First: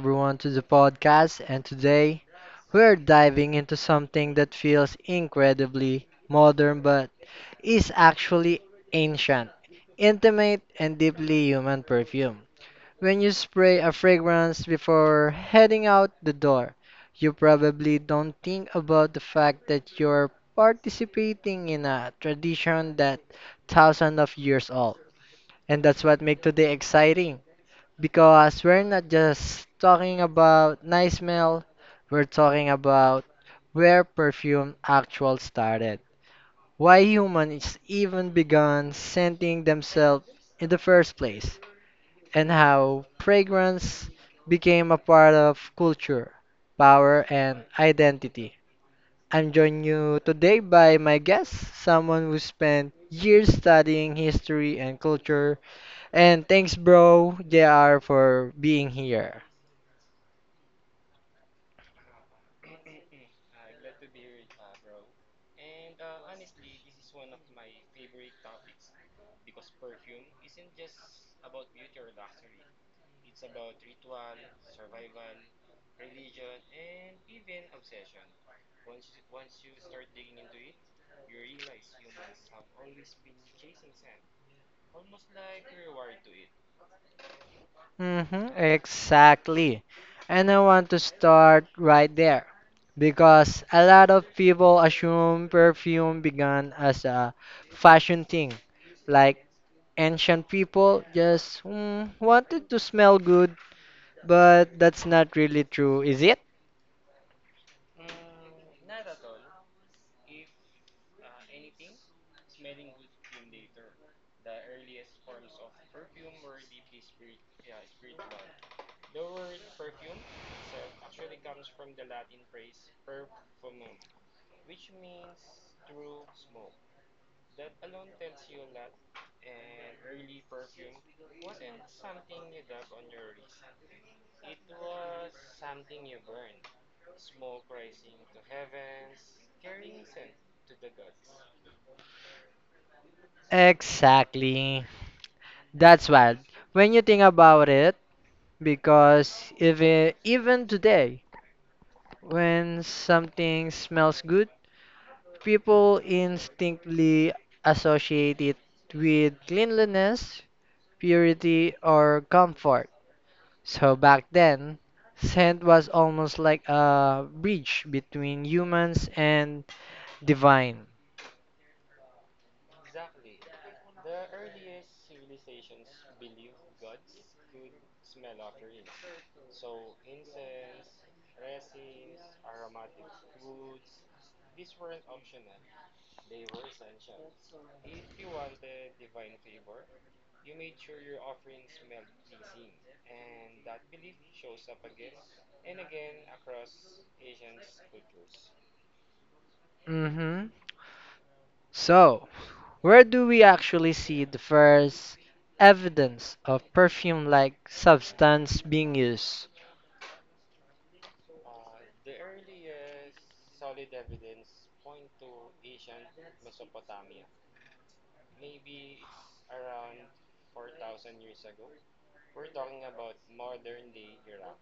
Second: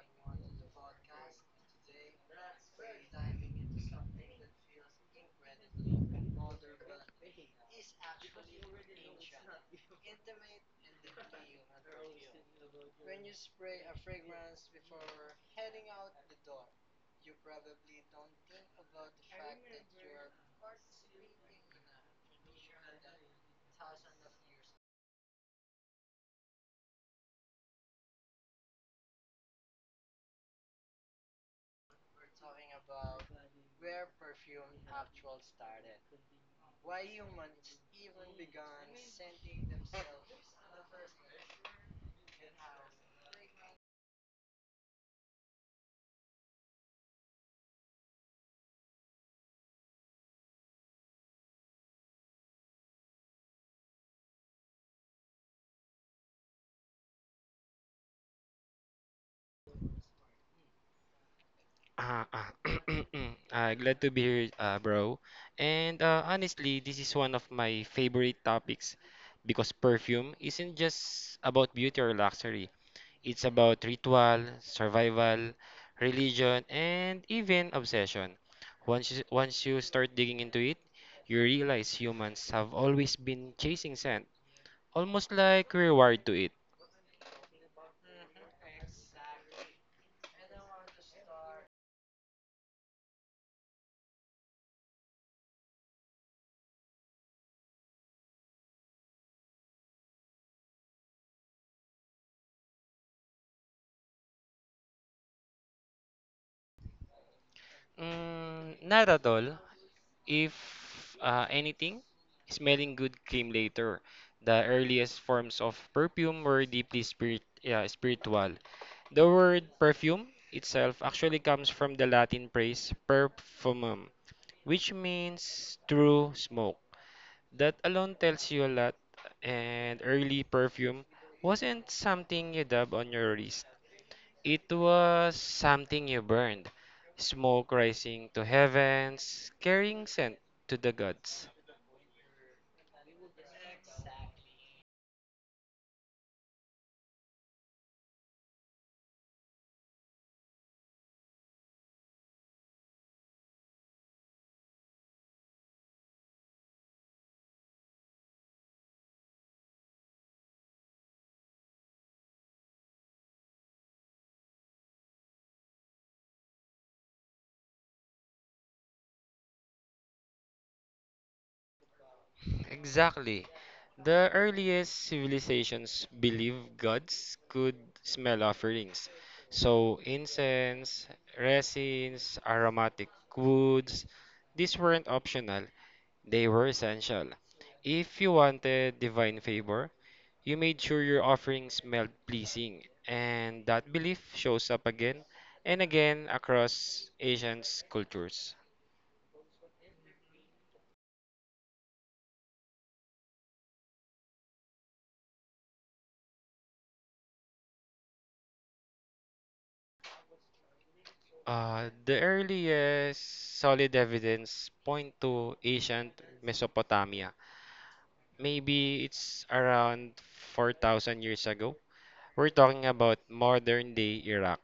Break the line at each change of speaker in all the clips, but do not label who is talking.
everyone, to the podcast. And today we're diving into something that feels incredibly modern but is actually ancient, intimate, and deeply human perfume. When you spray a fragrance before heading out the door, you probably don't think about the fact that you're participating in a tradition that thousands of years old. And that's what makes today exciting because we're not just talking about nice smell, we're talking about where perfume actual started, why humans even began scenting themselves in the first place, and how fragrance became a part of culture, power, and identity. I'm joined you today by my guest, someone who spent years studying history and culture. And thanks, bro, JR, for being here.
Uh, uh, glad to be here, bro. And honestly, this is one of my favorite topics because perfume isn't just about beauty or luxury. It's about ritual, survival, religion, and even obsession. Once you start digging into it, you realize humans have always been chasing scent, almost like we're wired to it.
Hmm, exactly. And I want to start right there because a lot of people assume perfume began as a fashion thing. Like ancient people just wanted to smell good, but that's not really true, is it?
Mm, not at all. If anything, smelling good came later. The earliest forms of perfume were deeply spiritual. The word perfume itself actually comes from the Latin phrase perfumum, which means true smoke. That alone tells you a lot, and early perfume wasn't something you dab on your wrist. It was something you burned, smoke rising to heavens, carrying scent to the gods.
Exactly. That's wild. When you think about it, because if it- even today, when something smells good, people instinctively associate it with cleanliness, purity, or comfort. So back then, scent was almost like a bridge between humans and divine.
Exactly. The earliest civilizations believed gods could smell offerings. So, incense, resins, aromatic woods, these weren't optional, they were essential. If you wanted divine favor, you made sure your offering smelled pleasing, and that belief shows up again and again across Asian cultures.
Hmm. So, where do we actually see the first evidence of perfume like substance being used?
The earliest solid evidence point to ancient Mesopotamia. Maybe it's around 4,000 years ago. We're talking about modern-day Iraq.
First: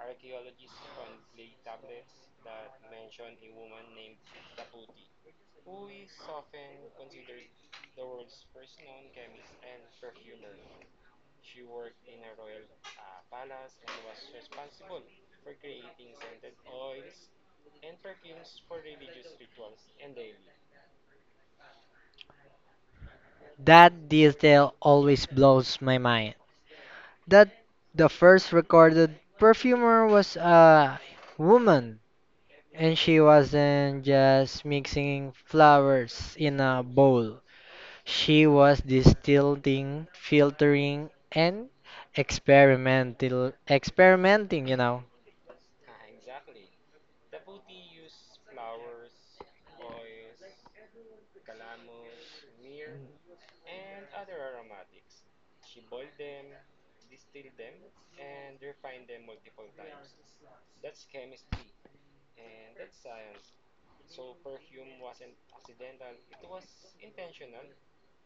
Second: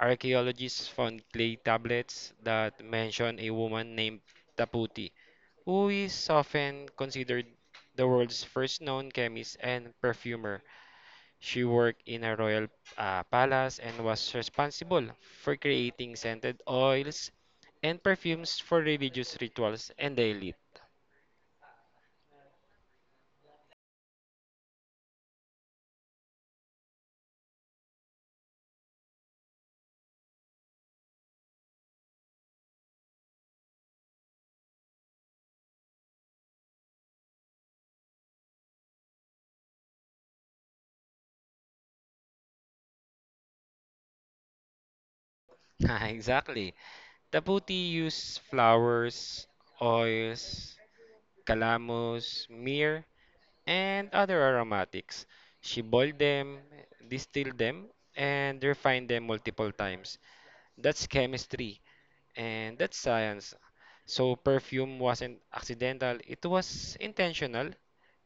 Archaeologists found clay tablets that mention a woman named Taputi, who is often considered the world's first known chemist and perfumer. She worked in a royal palace and was responsible for creating scented oils and perfumes for religious rituals and the elite.
That detail always blows my mind, that the first recorded perfumer was a woman, and she wasn't just mixing flowers in a bowl. She was distilling, filtering, and experimental experimenting, you know.
Exactly. Taputi used flowers, oils, calamus, myrrh, and other aromatics. She boiled them, distilled them, and refined them multiple times. That's chemistry, and that's science. So perfume wasn't accidental, it was intentional,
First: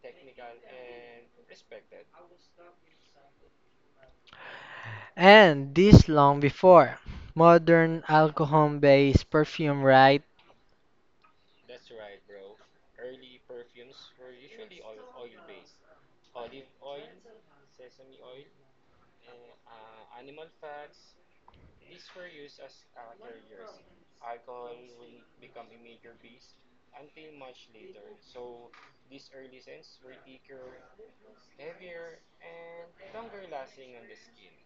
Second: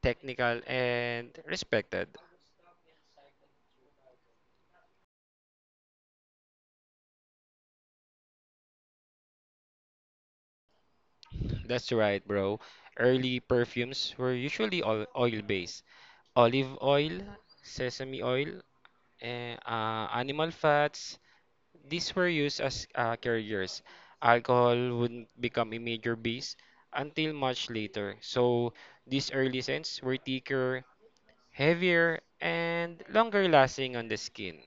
technical, and respected.
And this long before modern alcohol-based perfume, right?
That's right, bro. Early perfumes were usually all oil-based. Olive oil, sesame oil, and animal fats. These were used as carriers. Alcohol wouldn't become a major base until much later. So these early scents were thicker, heavier, and longer lasting on the skin.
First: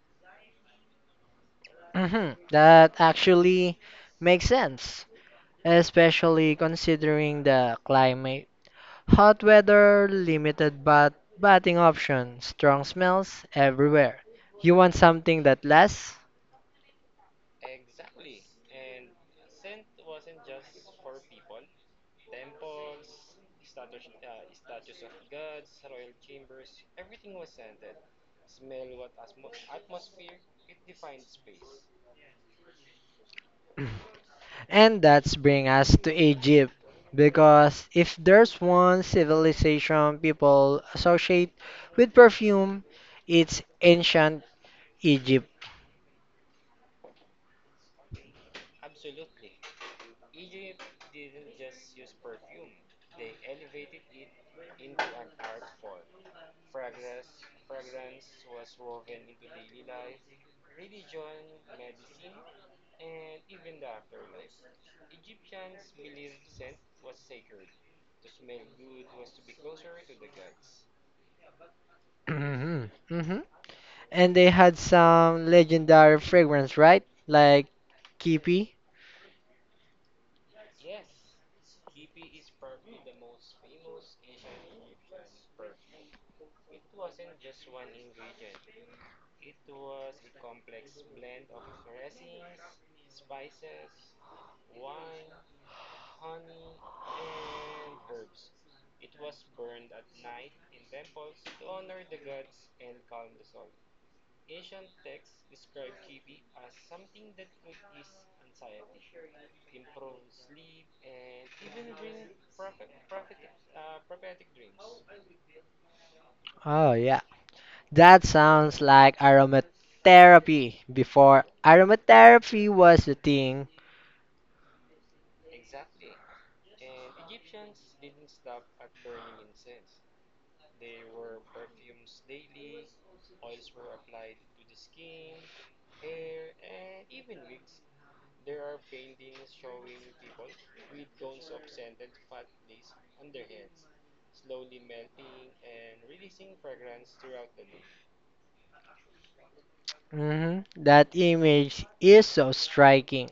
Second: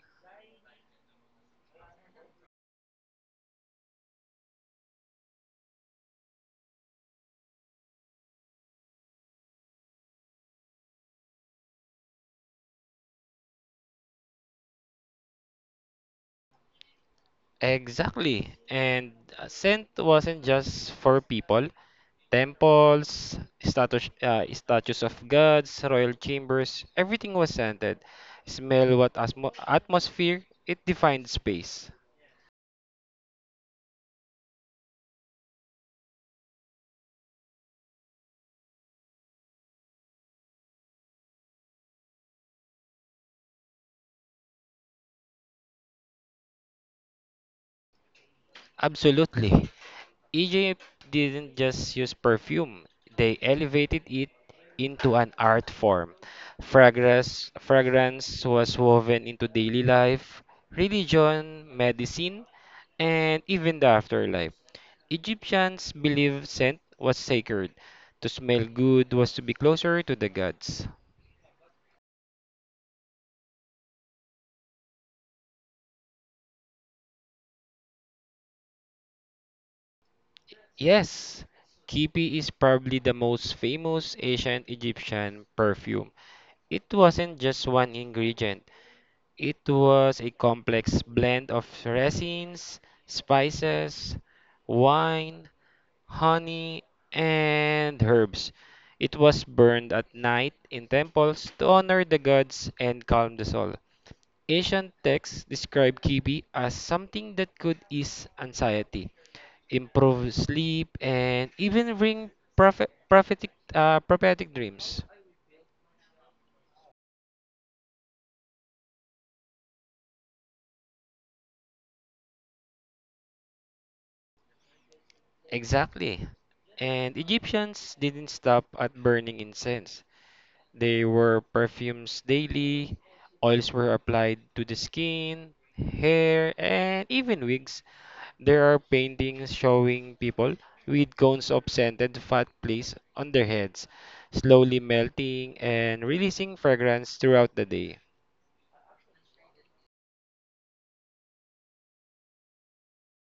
Mhm. That actually makes sense, especially considering the climate. Hot weather, limited batting options, strong smells everywhere. You want something that lasts?
Exactly. And scent wasn't just for people. Temples, statues of gods, royal chambers, everything was scented. Smell atmosphere, it defined space.
And that's bring us to Egypt. Because if there's one civilization people associate with perfume, it's ancient Egypt.
Absolutely. Egypt didn't just use perfume, they elevated it into an art form. Fragrance was woven into daily life, religion, medicine, and even the afterlife. Egyptians believed scent was sacred. To smell good was to be closer to the gods.
Mhm. And they had some legendary fragrance, right? Like Kipi.
Yes, Kipi is probably the most famous ancient Egyptian perfume. It wasn't just one ingredient, it was a complex blend of resins, spices, wine, honey, and herbs. It was burned at night in temples to honor the gods and calm the soul. Ancient texts describe kibi as something that could ease anxiety, improve sleep, and even bring prophetic dreams.
Oh yeah, that sounds like aromatherapy before aromatherapy was the thing.
Exactly. And Egyptians didn't stop at burning incense. They were perfumes daily, oils were applied to the skin, hair, and even wigs. There are paintings showing people with cones of scented fat placed on their heads, slowly melting and releasing fragrance throughout the day.
Mhm. That image is so striking.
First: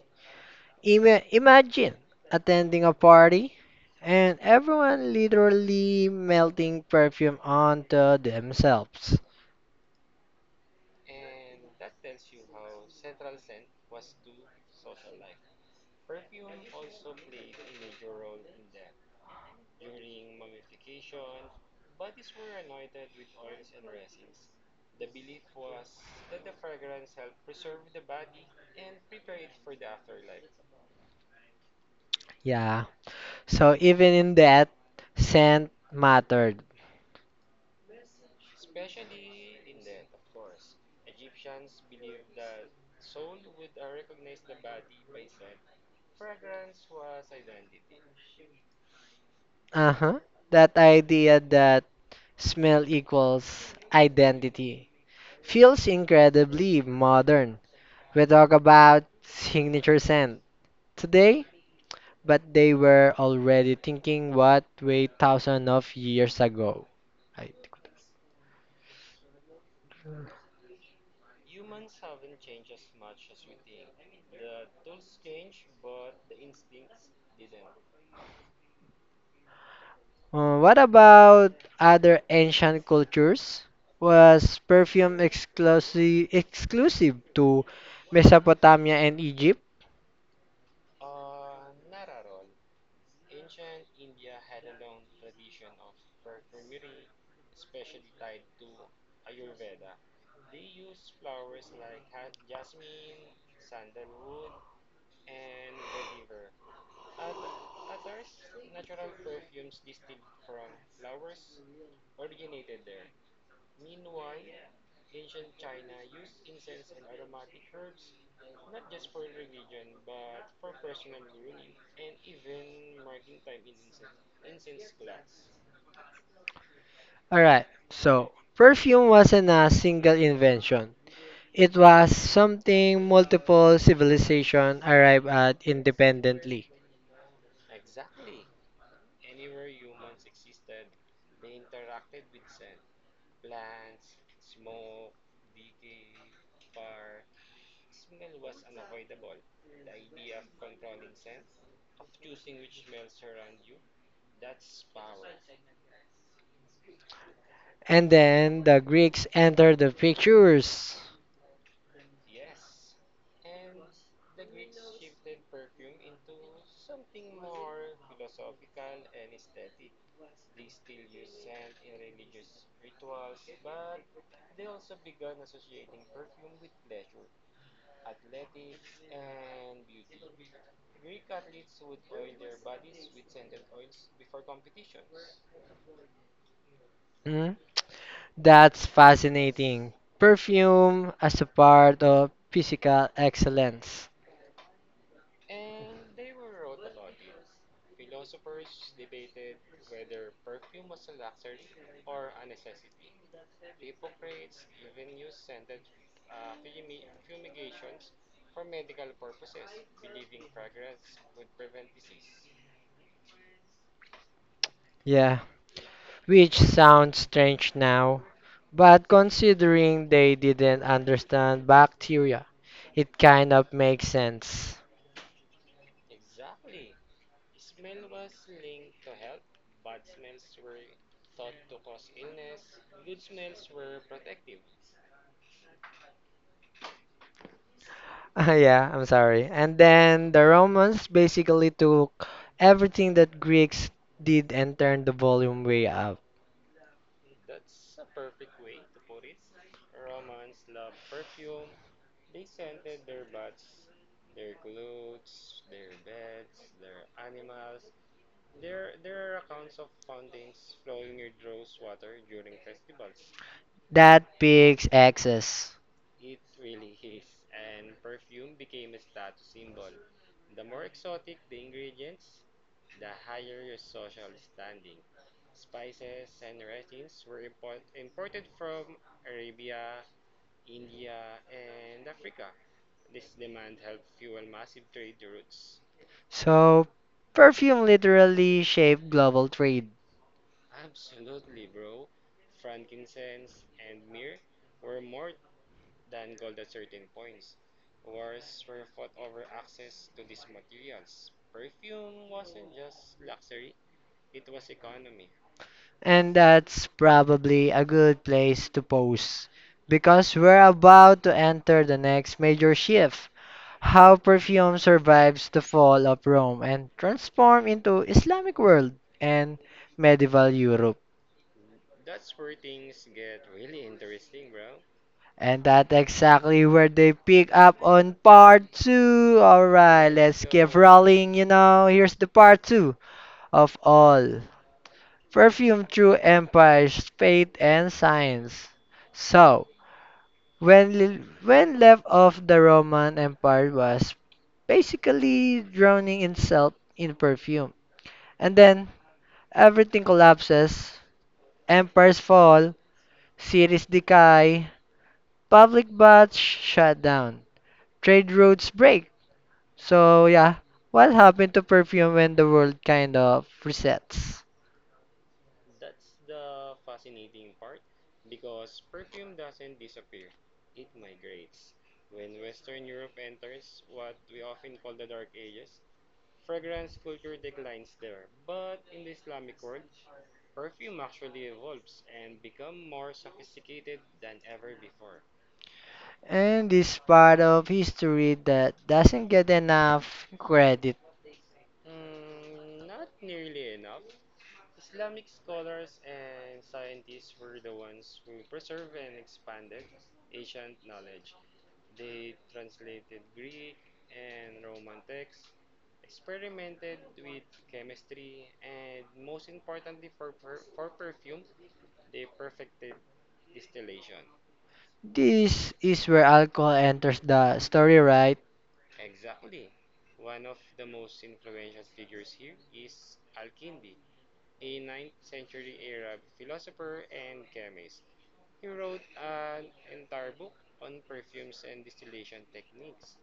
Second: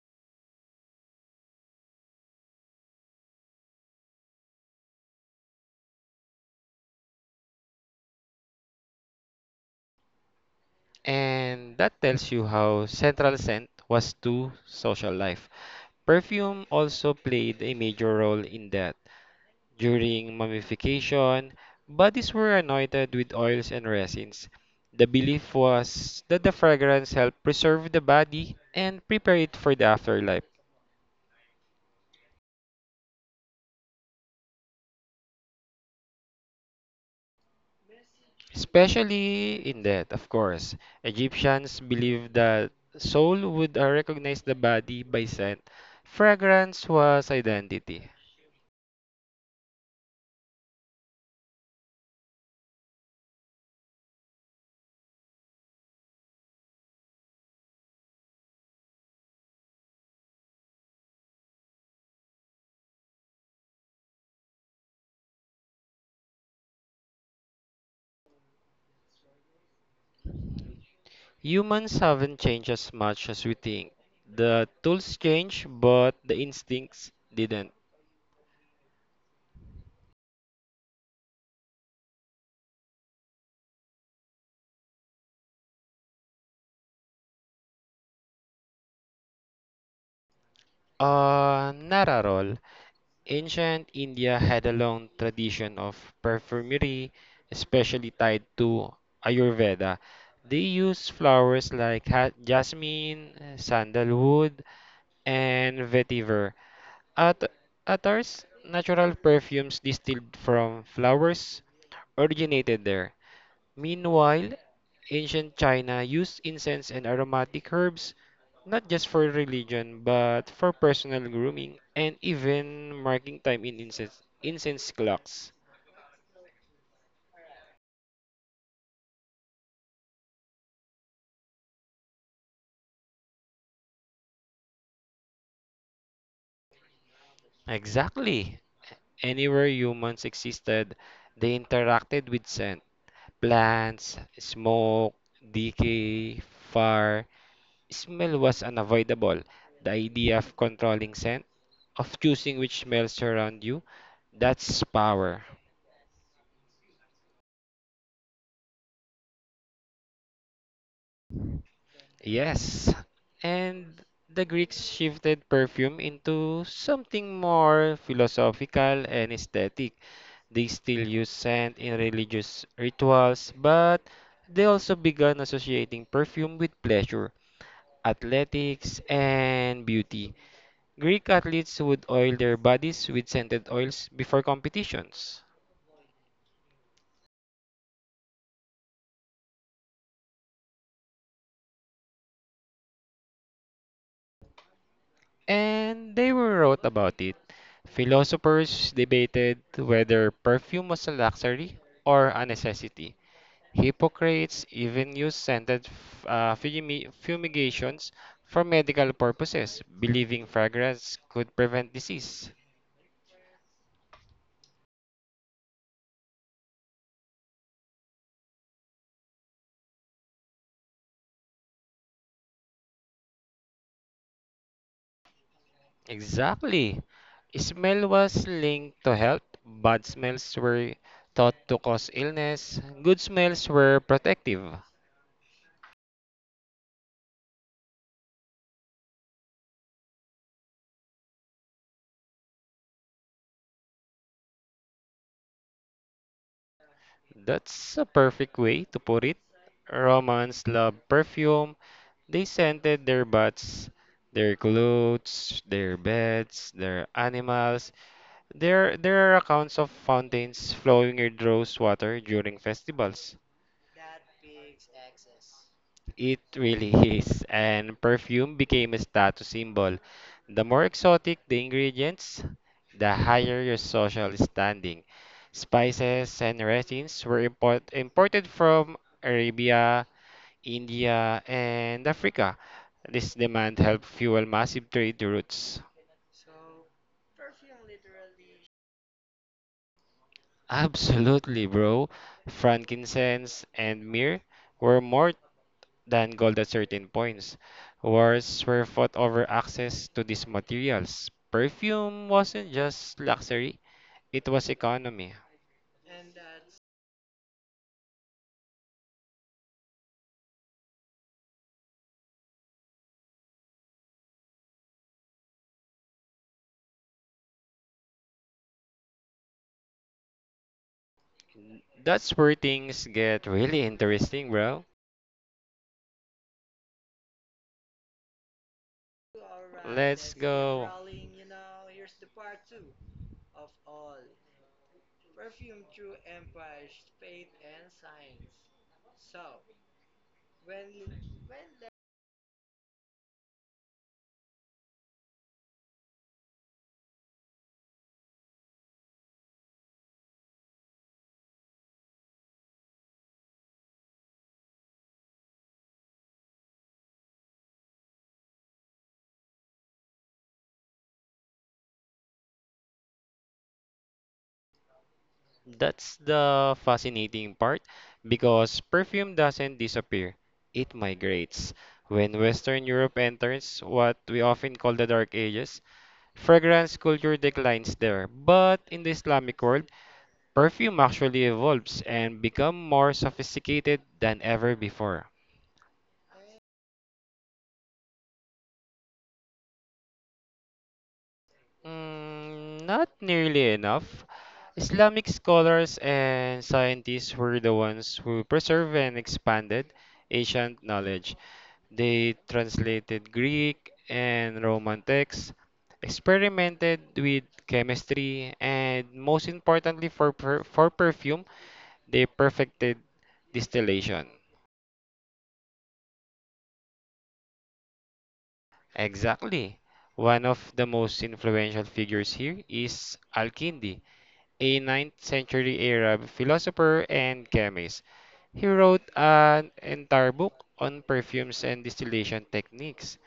Imagine attending a party and everyone literally melting perfume onto themselves.
And that tells you how central scent was to social life. Perfume also played a major role in that. During mummification, bodies were anointed with oils and resins. The belief was that the fragrance helped preserve the body and prepare it for the afterlife,
Yeah. So even in that, scent mattered.
especially in death, of course. Egyptians believed that soul would recognize the body by scent. Fragrance was identity.
Uh-huh. That idea that smell equals identity feels incredibly modern. We talk about signature scent today, but they were already thinking what way thousands of years ago. I-
Humans haven't changed as much as we think. The tools change, but the instincts didn't.
What about other ancient cultures? Was perfume exclusive to Mesopotamia and Egypt?
Not at all. Ancient India had a long tradition of perfumery, especially tied to Ayurveda. They used flowers like jasmine, sandalwood, and vetiver. At Atar's natural perfumes distilled from flowers originated there. Meanwhile, ancient China used incense and aromatic herbs not just for religion, but for personal grooming and even marking time in incense clocks.
All right. So, perfume wasn't a single invention. It was something multiple civilizations arrived at independently.
Exactly. Anywhere humans existed, they interacted with scent. Plants, smoke, decay, fire. Smell was unavoidable. The idea of controlling scent, of choosing which smells surround you, that's power.
And then the Greeks entered the pictures.
Yes, and the Greeks shifted perfume into something more philosophical and aesthetic. They still use scent in religious rituals, but they also began associating perfume with pleasure, athletics, and beauty. Greek athletes would oil their bodies with scented oils before competitions.
Mm, that's fascinating. Perfume as a part of physical excellence.
And they wrote about it. Philosophers debated whether perfume was a luxury or a necessity. Hippocrates even used scented fumigations for medical purposes, believing fragrance could prevent disease.
Yeah, which sounds strange now, but considering they didn't understand bacteria, it kind of makes sense.
Exactly. Smell was linked to health. Bad smells were thought to cause illness. Good smells were protective.
Yeah, I'm sorry. And then the Romans basically took everything that Greeks did and turned the volume way up.
That's a perfect way to put it. Romans love perfume. They scented their butts, their clothes, their beds, their animals. There are accounts of fountains flowing with rose water during festivals.
That pigs excess.
It really is, and perfume became a status symbol. The more exotic the ingredients, the higher your social standing. Spices and resins were imported from Arabia, India, and Africa. This demand helped fuel massive trade routes.
So, perfume literally shaped global trade.
Absolutely, bro. Frankincense and myrrh were more than gold at certain points. Wars were fought over access to these materials. Perfume wasn't just luxury, it was economy.
And that's probably a good place to pause because we're about to enter the next major shift how perfume survives the fall of Rome and transform into Islamic world and medieval Europe.
That's where things get really interesting, bro.
And that's exactly where they pick up on part two. Alright,
Let's
let's keep
go.
rolling. You know, here's the part two of all Perfume Through Empires, Faith and Science. So, when left off, the Roman Empire was basically drowning itself in perfume. And then, everything collapses, empires fall, cities decay, public baths shut down, trade routes break. So, yeah, what happened to perfume when the world kind of resets?
That's the fascinating part because perfume doesn't disappear, it migrates. When Western Europe enters what we often call the Dark Ages, fragrance culture declines there. But in the Islamic world, perfume actually evolves and becomes more sophisticated than ever before.
And this part of history that doesn't get enough credit.
Mm, not nearly enough. Islamic scholars and scientists were the ones who preserved and expanded ancient knowledge. They translated Greek and Roman texts, experimented with chemistry, and most importantly for perfume, they perfected distillation.
This is where alcohol enters the story, right?
Exactly. One of the most influential figures here is Al-Kindi, a 9th century Arab philosopher and chemist. He wrote an entire book on perfumes and distillation techniques,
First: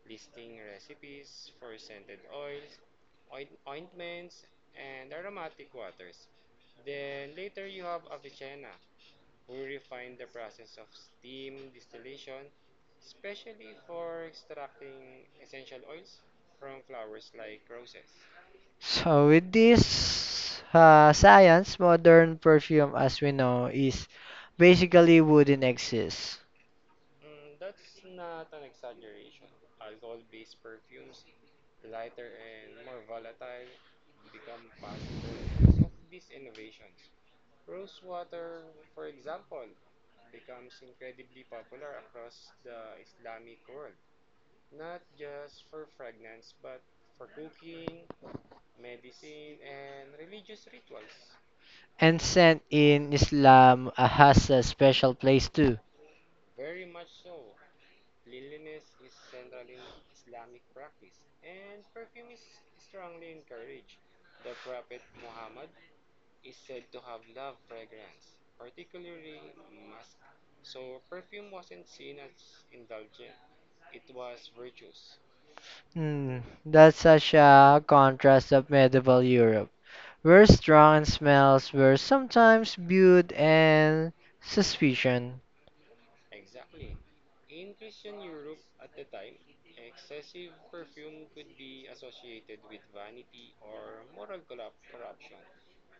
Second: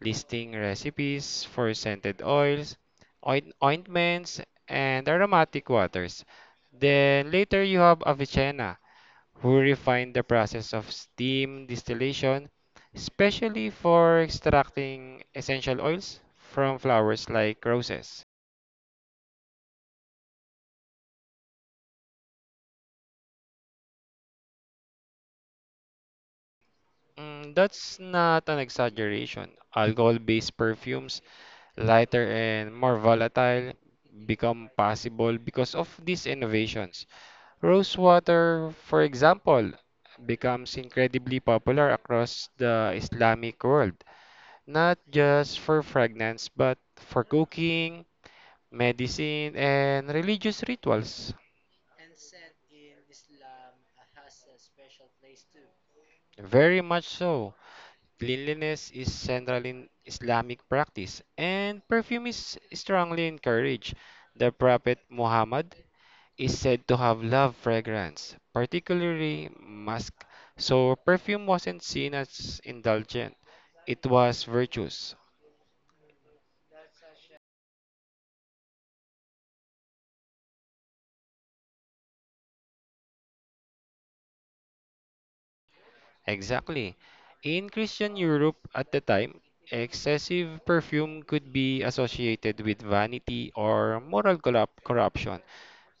listing recipes for scented oils, ointments, and aromatic waters. Then later you have Avicenna, who refined the process of steam distillation, especially for extracting essential oils from flowers like roses.
So with this science, modern perfume as we know is basically wouldn't exist.
Mm, that's not an exaggeration. Alcohol-based perfumes, lighter and more volatile, become possible because of these innovations. Rose water, for example, becomes incredibly popular across the Islamic world, not just for fragrance, but for cooking, medicine, and religious rituals.
And scent in Islam has a special place too.
Very much so. Cleanliness is central in Islamic practice, and perfume is strongly encouraged. The Prophet Muhammad is said to have love fragrance, particularly musk, so perfume wasn't seen as indulgent, it was virtuous.
Hmm, that's such a contrast of medieval Europe, where strong and smells were sometimes viewed and suspicion.
Exactly. In Christian Europe at the time, excessive perfume could be associated with vanity or moral corruption.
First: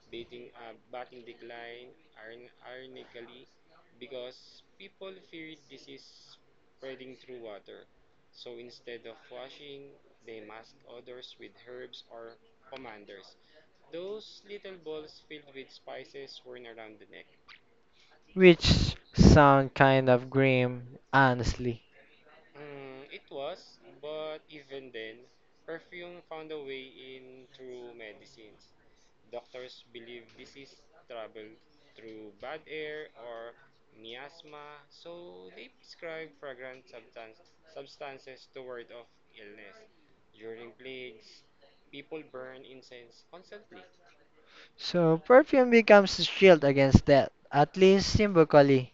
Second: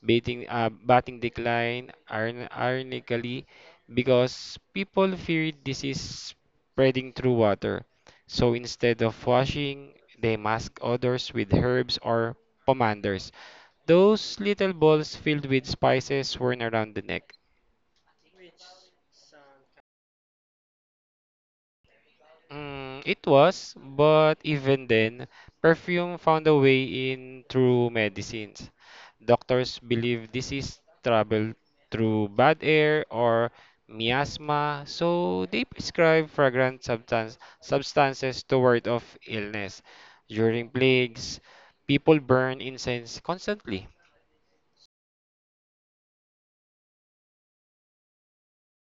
Batting decline ironically because people feared disease spreading through water. So instead of washing, they mask odors with herbs or pomanders. Those little balls filled with spices worn around the neck.
Which sound kind of grim, honestly.
Mm, it was, but even then, perfume found a way in through medicines. Doctors believe disease traveled through bad air or miasma, so they prescribe substances to ward off illness. During plagues, people burn incense constantly.
So perfume becomes a shield against that, at least symbolically.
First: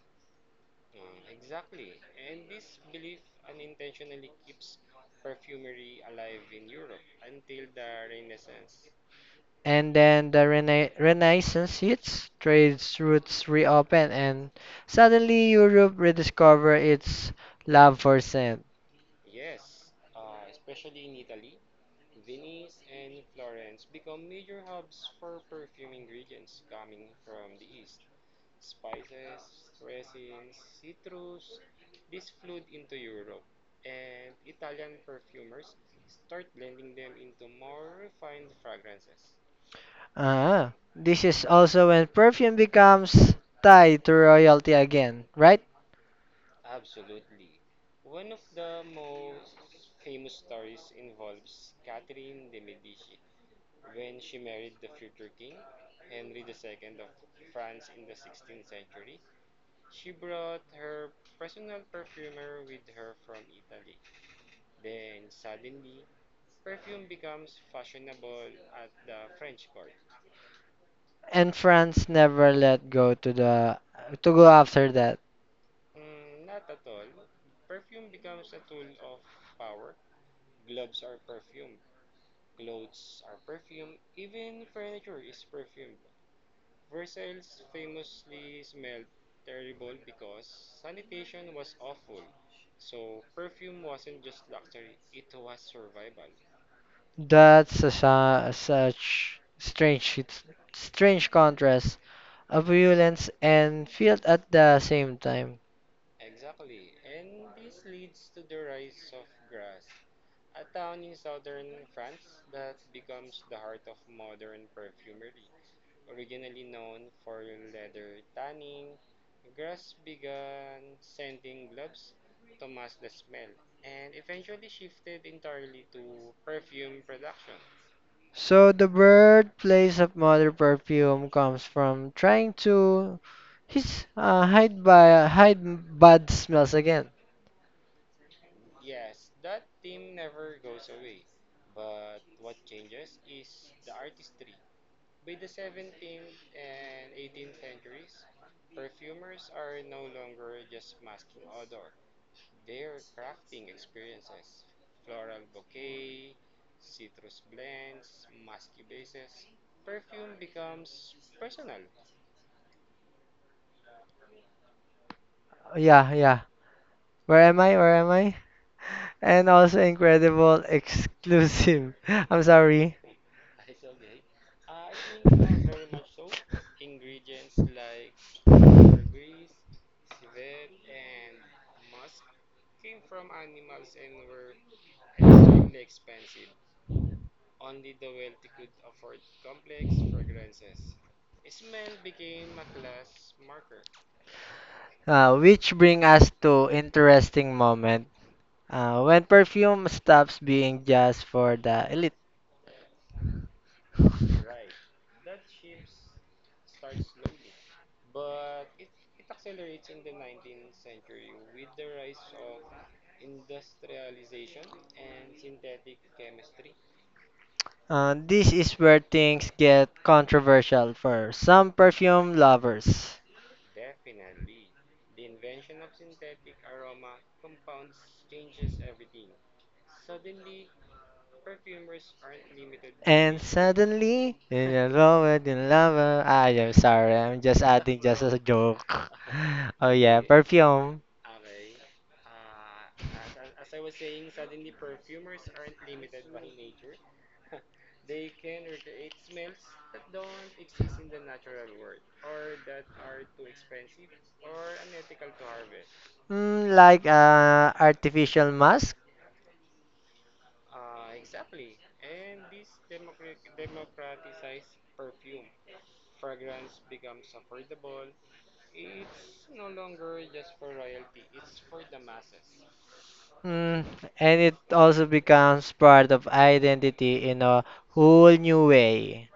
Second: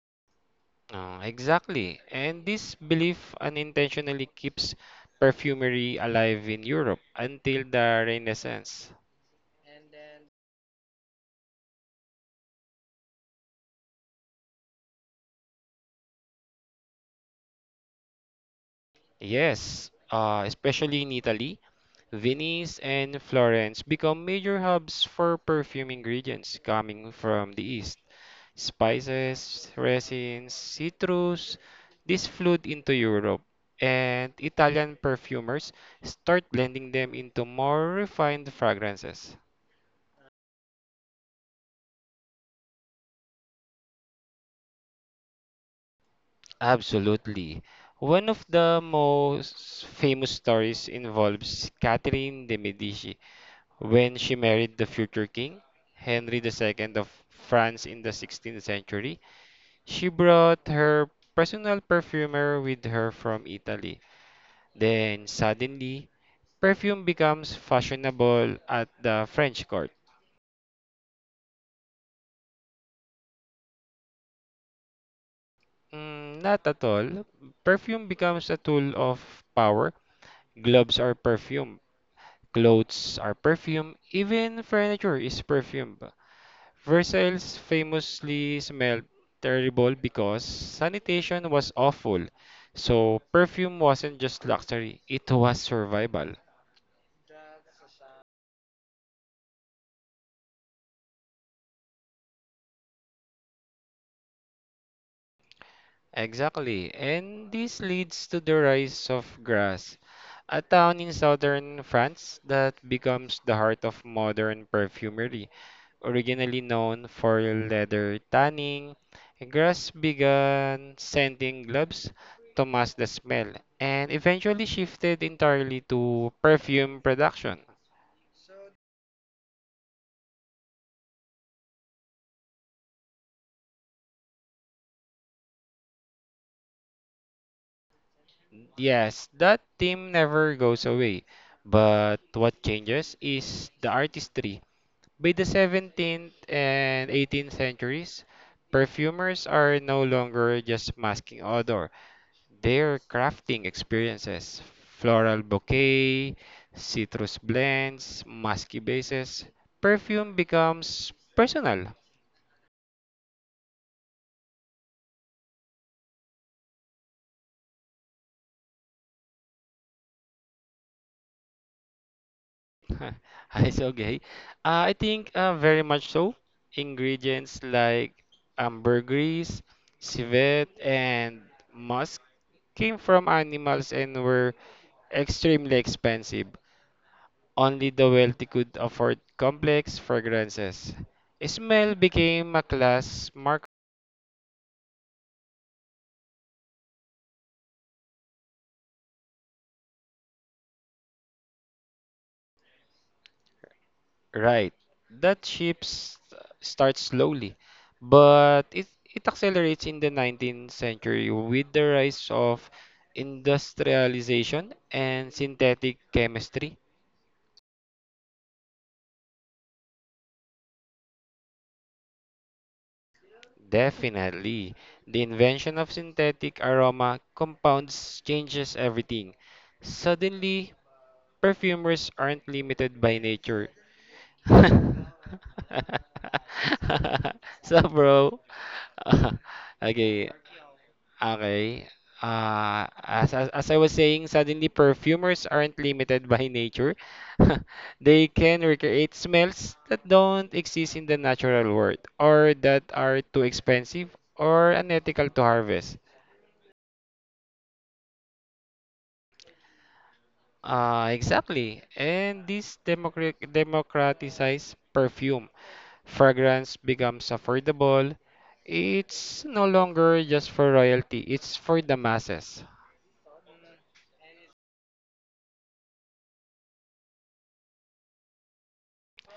Exactly, and this belief unintentionally keeps perfumery alive in Europe until the Renaissance.
And then the Renaissance hits, trade routes reopen, and suddenly Europe rediscover its love for scent.
Yes, especially in Italy, Venice and Florence become major hubs for perfume ingredients coming from the East. Spices, resins, citrus, this flowed into Europe, and Italian perfumers start blending them into more refined fragrances.
Ah, this is also when perfume becomes tied to royalty again, right?
Absolutely. One of the most famous stories involves Catherine de' Medici, when she married the future king, Henry II of France in the 16th century. She brought her personal perfumer with her from Italy. Then suddenly, perfume becomes fashionable at the French court.
And France never let go to the to go after that.
Mm, not at all. Perfume becomes a tool of power. Gloves are perfume. Clothes are perfume. Even furniture is perfume. Versailles famously smelled terrible because sanitation was awful. So perfume wasn't just luxury, it was survival.
That's a, such strange, it's strange contrast, a violence and field at the same time.
Exactly. And this leads to the rise of Grasse, a town in southern France that becomes the heart of modern perfumery. Originally known for leather tanning, Grass began sending gloves to mask the smell and eventually shifted entirely to perfume production.
So the birthplace of modern perfume comes from trying to his hide by hide bad smells again.
Yes, that theme never goes away, but what changes is the artistry. By the 17th and 18th centuries, perfumers are no longer just masking odor. Their crafting experiences, floral bouquet, citrus blends, musky bases, perfume becomes personal.
Yeah, yeah. Where am I? Where am I? And also incredible exclusive. I'm sorry.
It's okay. I think very much so. Ingredients like ambergris, civet, and musk came from animals and were extremely expensive. Only the wealthy could afford complex fragrances. Smell became a class marker.
Which bring us to interesting moment. When perfume stops being just for the elite.
Right. That ships starts slowly, but it accelerates in the 19th century with the rise of industrialization and synthetic chemistry.
This is where things get controversial for some perfume lovers.
Definitely. The invention of synthetic aroma compounds changes everything. Suddenly, perfumers aren't limited by
And
nature.
suddenly, in a moment in love, I'm sorry, I'm just
So,
adding just as a
bro,
joke. Oh yeah,
okay,
perfume,
okay. As I was saying, suddenly perfumers aren't limited by nature. They can recreate smells that don't exist in the natural world, or that are too expensive or unethical to harvest.
mm, like artificial mask,
Exactly. And this democratizes perfume. Fragrance becomes affordable. It's no longer just for royalty, it's for the masses.
mm, and it also becomes part of identity in a whole new way.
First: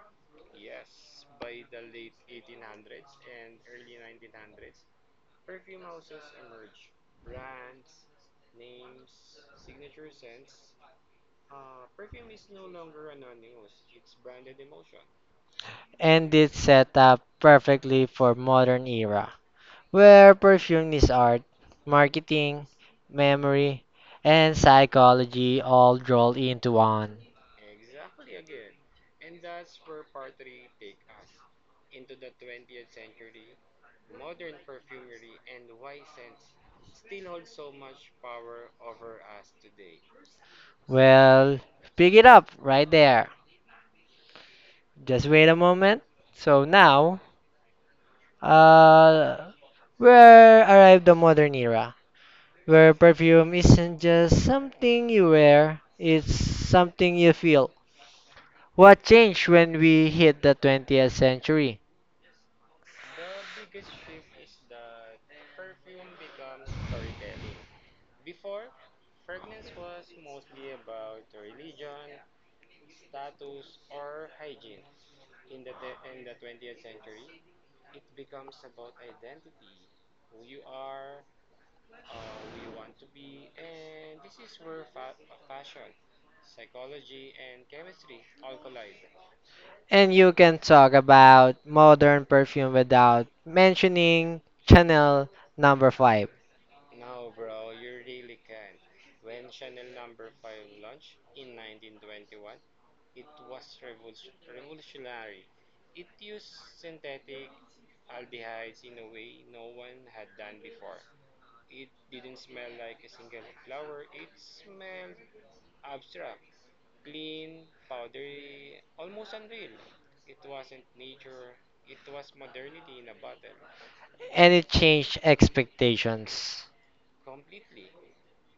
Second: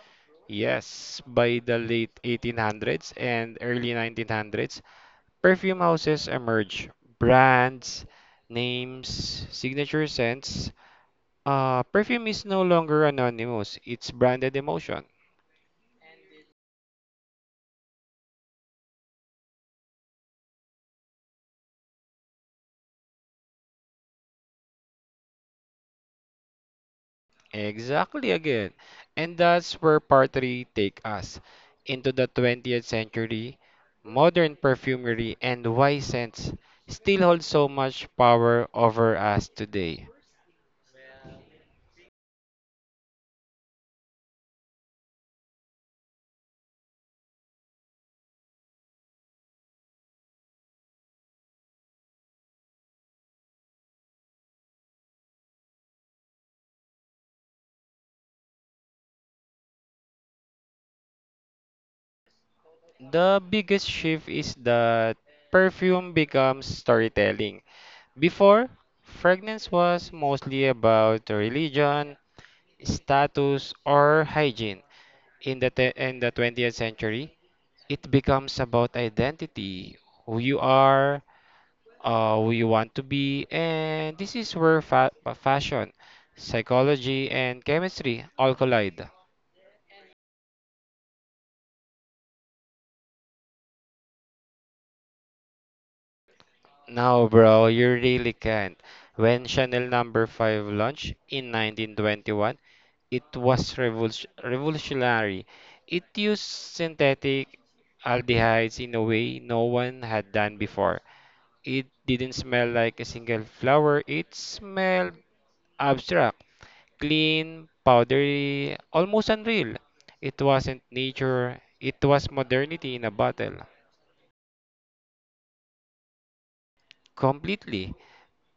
Yes, by the late 1800s and early 1900s, perfume houses emerge. Brands, names, signature scents. Perfume is no longer anonymous, it's branded emotion.
And it's set up perfectly for modern era, where perfume is art, marketing, memory, and psychology all rolled into one.
Exactly again. And that's where part three take us into the 20th century, modern perfumery and why scents still hold so much power over us today.
Well, pick it up right there. Just wait a moment. So now, uh, where arrived the modern era, where perfume isn't just something you wear, it's something you feel. What changed when we hit the 20th century?
The biggest shift is that perfume becomes storytelling. Before, fragrance was mostly about religion, status, or hygiene. In the 20th century, it becomes about identity, who you are, who you want to be, and this is where fashion, psychology, and chemistry all collide.
And you can talk about modern perfume without mentioning Chanel number 5.
No, bro, you really can't. When Chanel number 5 launched in 1921, it was revolutionary. It used synthetic aldehydes in a way no one had done before. It didn't smell like a single flower, it smelled abstract, clean, powdery, almost unreal. It wasn't nature, it was modernity in a bottle.
And it changed expectations,
Completely.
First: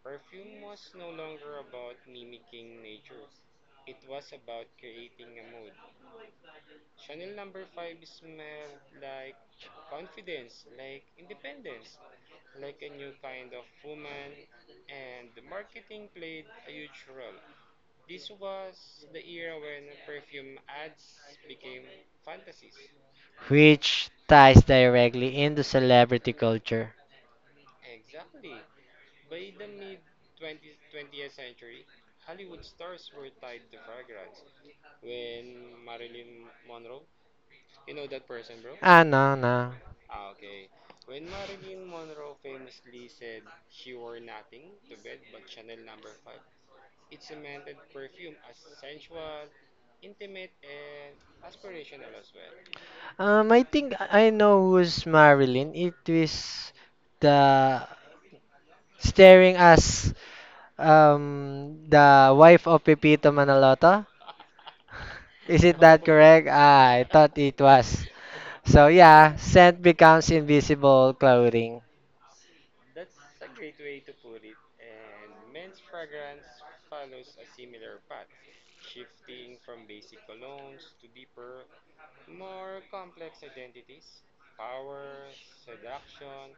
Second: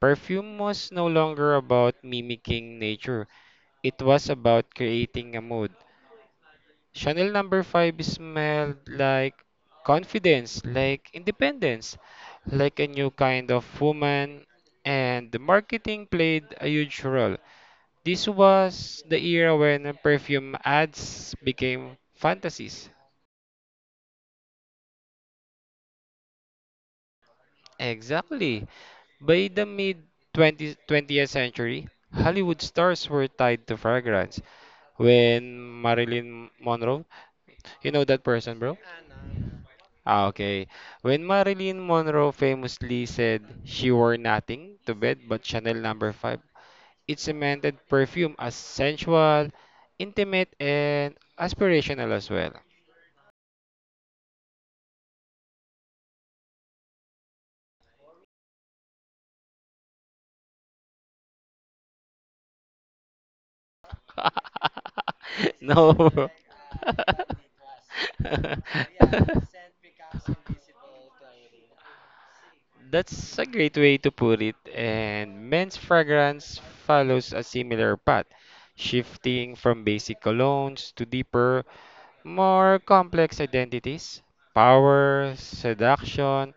Perfume was no longer about mimicking nature. It was about creating a mood. Chanel number 5 smelled like confidence, like independence, like a new kind of woman, and the marketing played a huge role. This was the era when perfume ads became fantasies.
which ties directly into celebrity culture.
Exactly. By the mid 20th century, Hollywood stars were tied to fragrance. When Marilyn Monroe, you know that person, bro?
Ah, no, no.
Ah, okay. When Marilyn Monroe famously said she wore nothing to bed but Chanel number 5, it cemented perfume as sensual, intimate, and aspirational as well.
I think I know who's Marilyn. It is the staring as the wife of Pepito Manaloto. Is it
No,
that
bro.
correct? Ah, I thought it was. So yeah, scent becomes invisible clothing.
That's a great way to put it, and men's fragrance follows a similar path, shifting from basic colognes to deeper, more complex identities, power, seduction,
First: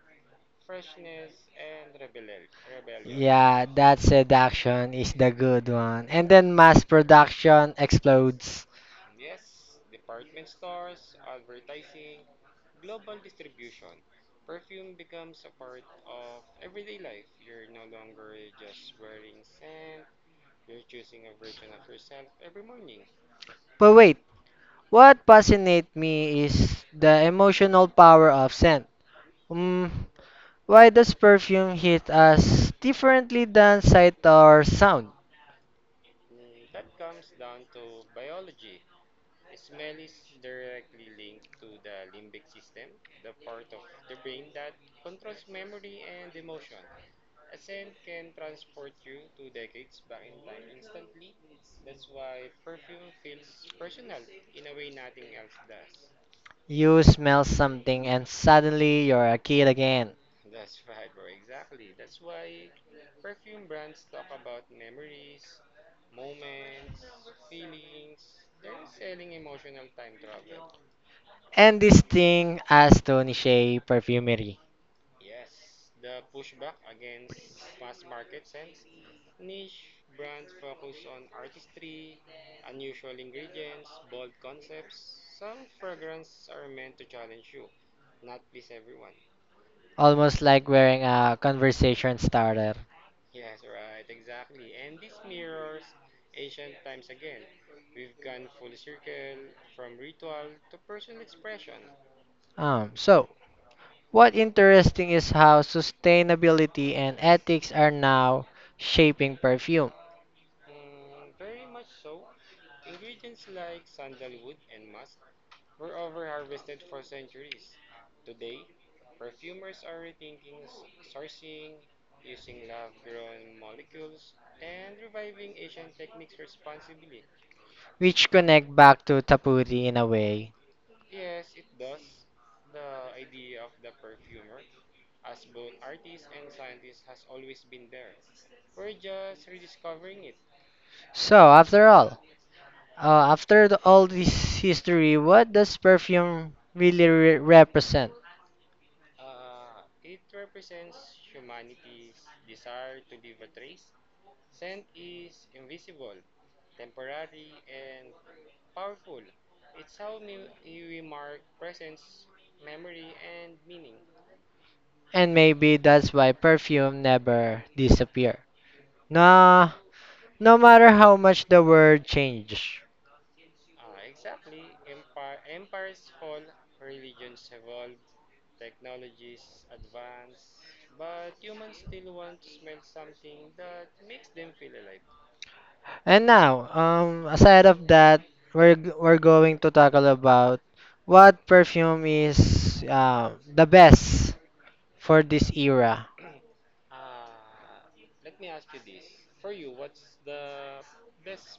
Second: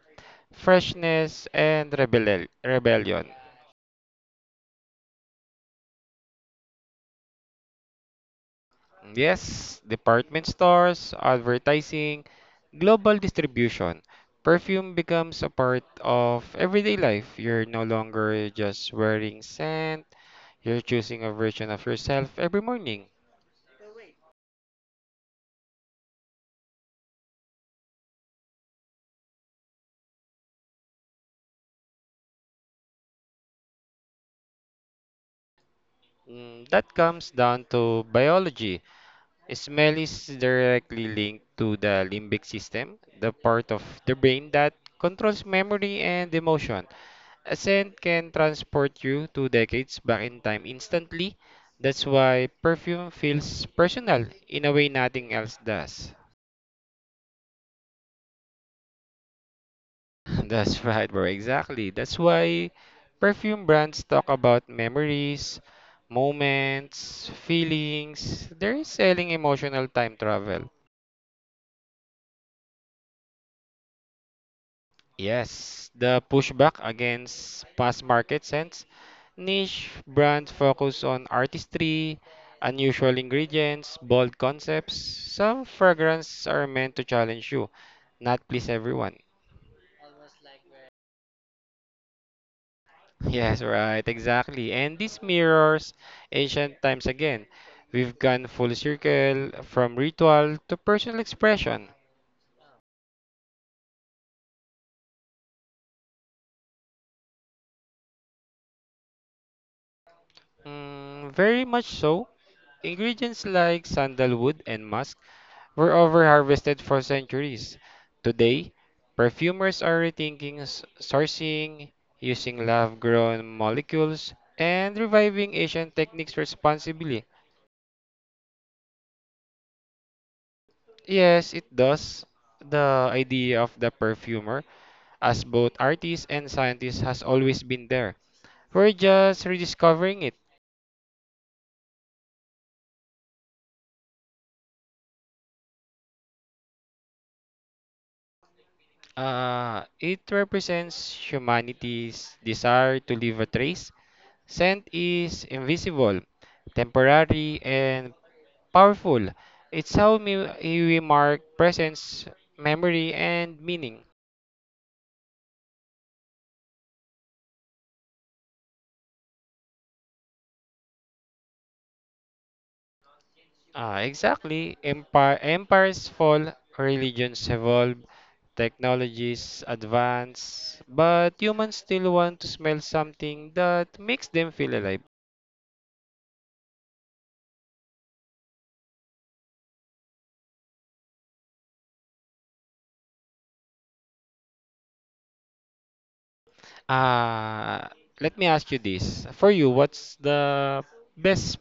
freshness, and rebellion.
Yeah, that seduction is the good one. And then mass production explodes.
Yes, department stores, advertising, global distribution. Perfume becomes a part of everyday life. You're no longer just wearing scent. You're choosing a version of yourself every morning.
But wait, what fascinates me is the emotional power of scent. Mm, why does perfume hit us differently than sight or sound?
Mm, that comes down to biology. Smell is directly linked to the limbic system, the part of the brain that controls memory and emotion. A scent can transport you two decades back in time instantly. That's why perfume feels personal in a way nothing else does.
You smell something and suddenly you're a kid again.
That's right, bro. Exactly. That's why perfume brands talk about memories, moments, feelings. They're selling emotional time travel.
And this thing as Tony Shea Perfumery.
Yes, the pushback against past market scents. Niche brands focus on artistry, unusual ingredients, bold concepts. Some fragrances are meant to challenge you, not please everyone.
Almost like wearing a conversation starter.
Yes, right, exactly. And this mirrors ancient times again. We've gone full circle from ritual to personal expression.
So, what interesting is how sustainability and ethics are now shaping perfume,
Mm, very much so. Ingredients like sandalwood and musk were overharvested for centuries. Today, perfumers are rethinking sourcing, using lab grown molecules, and reviving ancient techniques responsibly.
which connect back to Tapuri in a way.
Yes, it does. The idea of the perfumer as both artists and scientists has always been there. We're just rediscovering it.
So, after all, after the, all this history, what does perfume really represent?
It represents humanity's desire to leave a trace. Scent is invisible, temporary, and powerful. It's how we mark presence, memory, and meaning.
And maybe that's why perfume never disappear. Nah, no matter how much the world changes.
Ah, exactly. Empires fall, religions evolve, technologies advance, but humans still want to smell something that makes them feel alive.
And now, aside of that, we're going to tackle about what perfume is the best for this era.
Uh, Let me ask you this. For you, what's the best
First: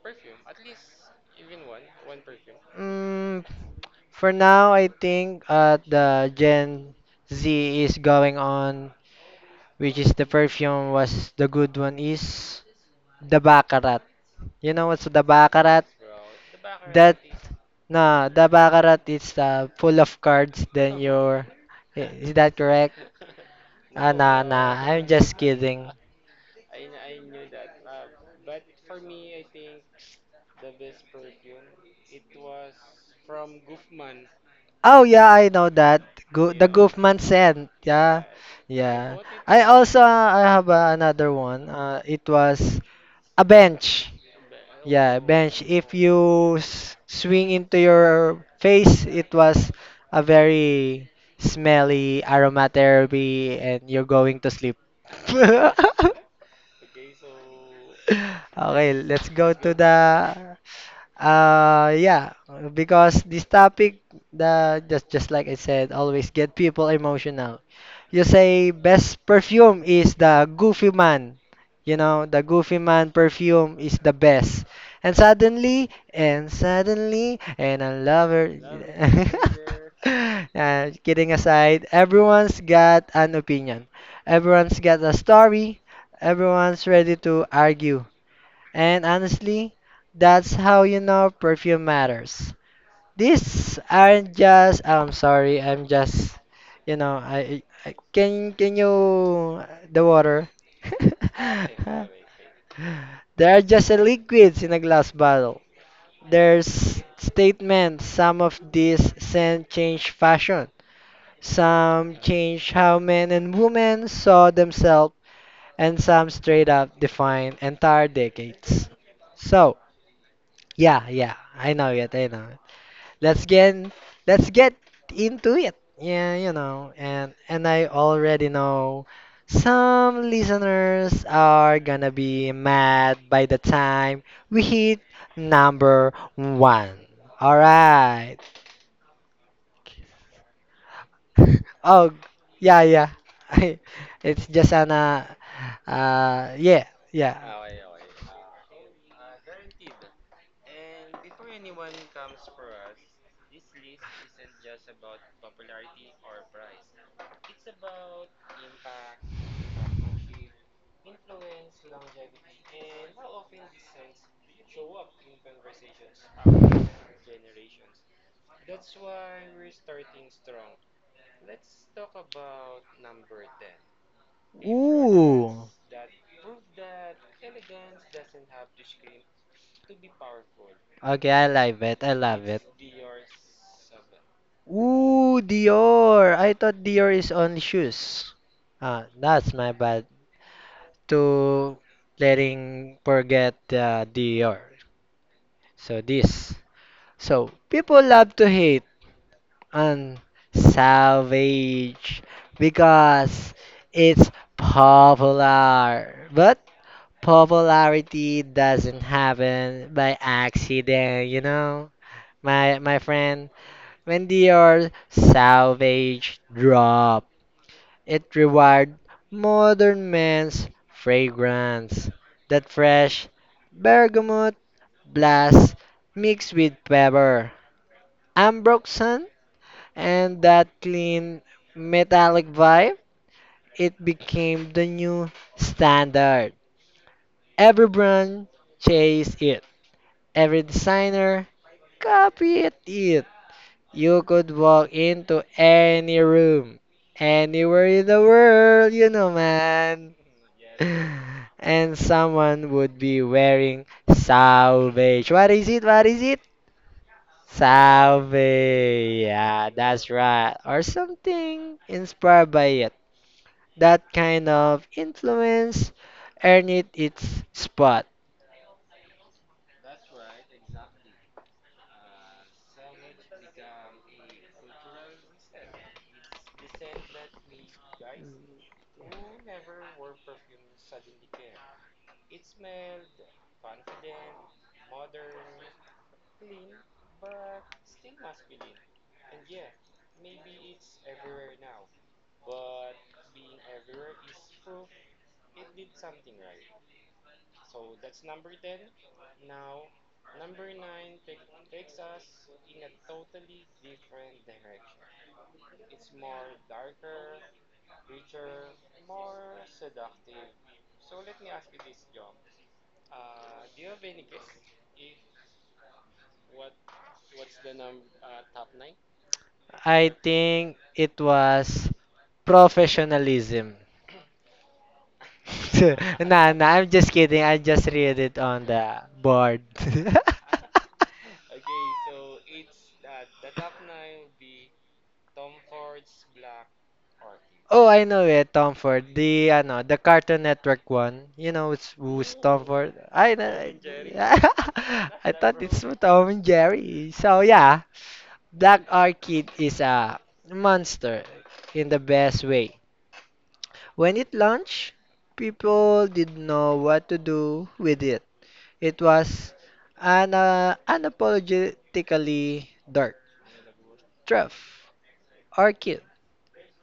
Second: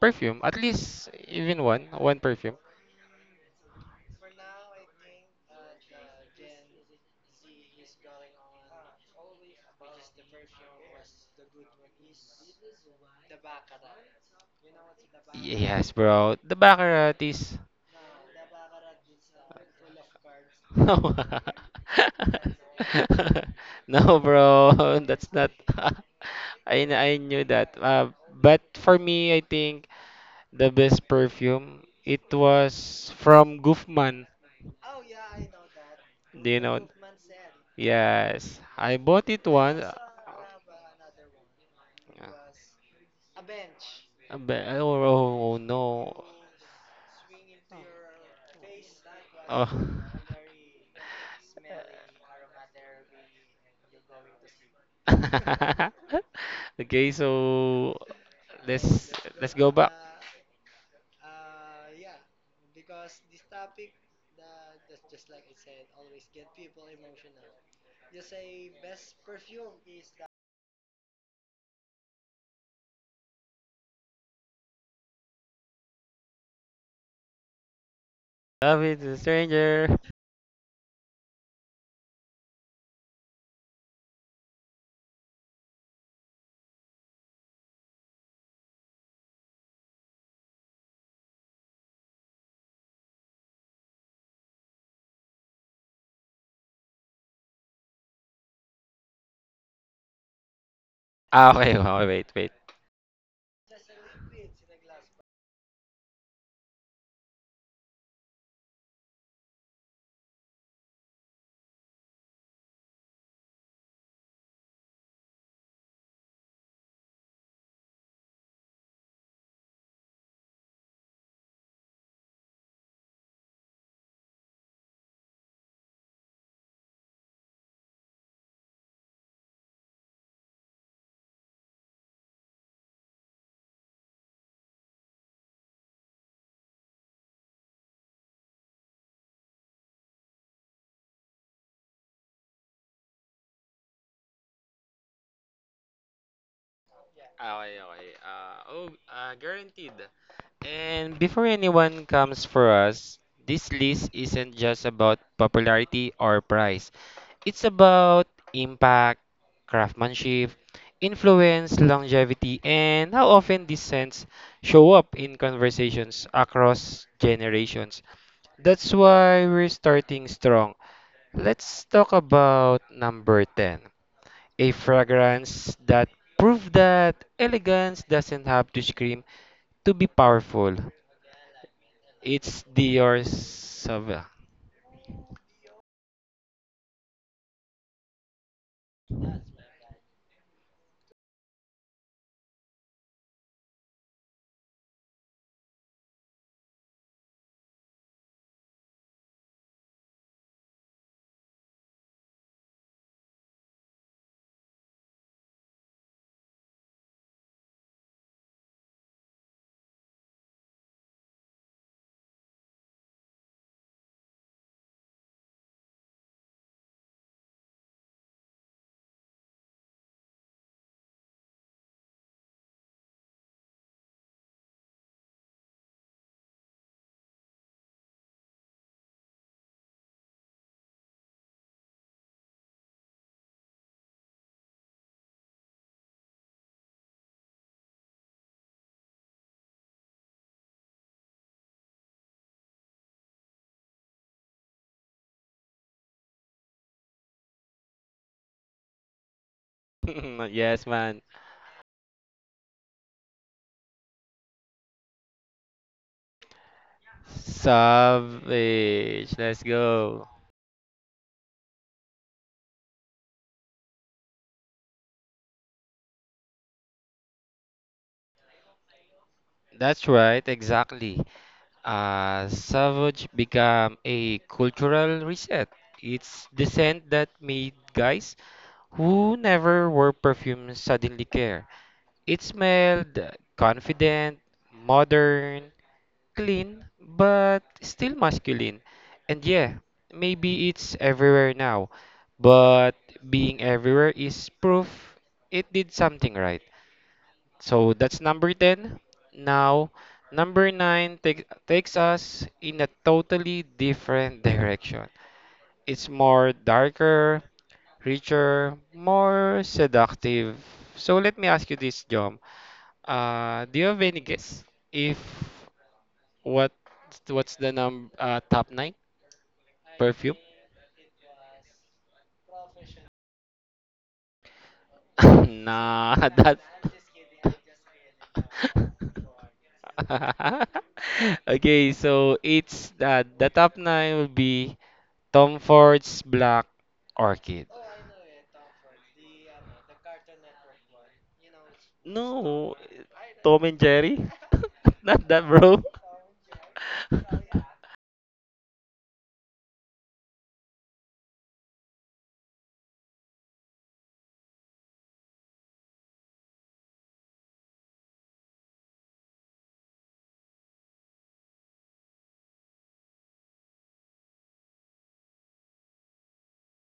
perfume? At least even one perfume.
Mm, for now, I think the Gen Z is going on, which is the perfume was the good one is the Baccarat. You know what's the Baccarat?
Yes, bro. The
That
Baccarat is—
no, the Baccarat is full of cards. Then your is that correct? Ah,
No,
nah, nah.
bro,
I'm
that's
just
not.
kidding.
I knew that. But for me, I think the best perfume it was from Gufman.
Oh, yeah, I know that.
Do
Go
you
the
know?
Goofman scent. Yeah,
Yes, I
yeah.
bought it once.
I have another one. It was a bench.
But oh,
Yeah,
oh, oh,
bench. If
no.
you s swing into your face, it
Oh.
was a very smelly aromatherapy, and you're going to sleep.
Okay, so
Okay,
let's
let's go
let's go
to
back.
the yeah, because this topic, the just like I said, always get people emotional. You say best perfume is the Goofy Man. You know, the Goofy Man perfume is the best. And suddenly, and I love her.
Coffee to stranger.
Kidding aside, everyone's got an opinion. Everyone's got a story. Everyone's ready to argue. And honestly, that's how you know perfume matters. These aren't just oh, I'm sorry, I'm just you know, I can you the water?
Ah, okay, okay, wait, wait.
They are just liquids in a glass bottle. There's statements. Some of these scent change fashion. Some change how men and women saw themselves, and some straight up define entire decades. So, yeah, yeah, I know it, Let's get let's get into it. Yeah, you know, and I already know some listeners are gonna be mad by the time we hit number one. All right. Oh, yeah, yeah. It's just an yeah, yeah.
Ah, okay, okay. Oh, Guaranteed. And before anyone comes for us, this list isn't just about popularity or price. It's about impact, craftsmanship, influence, longevity, and how often these scents show up in conversations across generations. That's why we're starting strong. Let's talk about number 10, a
Ooh.
fragrance that proved that elegance doesn't have to scream to be powerful.
Okay, I love it. I love
It's
it.
Dior Sauvage.
Ooh, Dior. I thought Dior is on shoes. Ah, that's my bad. To letting forget Dior. So this. So people love to hate on Savage because it's popular. But popularity doesn't happen by accident, you know? My friend, when Dior Savage drop. It rewired modern men's fragrance, that fresh bergamot blast mixed with pepper, ambroxan, and that clean metallic vibe. It became the new standard. Every brand chased it. Every designer copied it. You could walk into any room, anywhere in the world, you know, man.
Yes, man.
And someone would be wearing salvage. What is it? What is it? Salvage.
Savage. Let's
Yeah, that's
go.
right. Or something inspired by it. That kind of influence earned it its spot.
That's right, exactly. Savage became a cultural reset. It's the scent that made guys who never wore perfume suddenly care. It smelled confident, modern, clean, but still masculine. And yeah, maybe it's everywhere now, but being everywhere is proof it did something right. So that's number 10. Now, takes us in a totally different direction. It's more darker, richer, more seductive. So let me ask you this, Jom. Do you have any guess if what what's the num top nine
I
perfume?
think it was professionalism.
Nah,
Nah,
that.
nah, I'm just kidding. I just read it on the board.
Okay, so it's that the top nine will be Tom Ford's Black Orchid.
Oh, I know it, Tom Ford. The ano, the Cartoon Network one. You know it's who's Tom
No,
Ford. I know.
Tom and Jerry, not
I
that,
thought it's
bro.
for Tom and Jerry. So yeah, Black Orchid is a monster in the best way. When it launched, people didn't know what to do with it. It was an unapologetically dark, truff, orchid,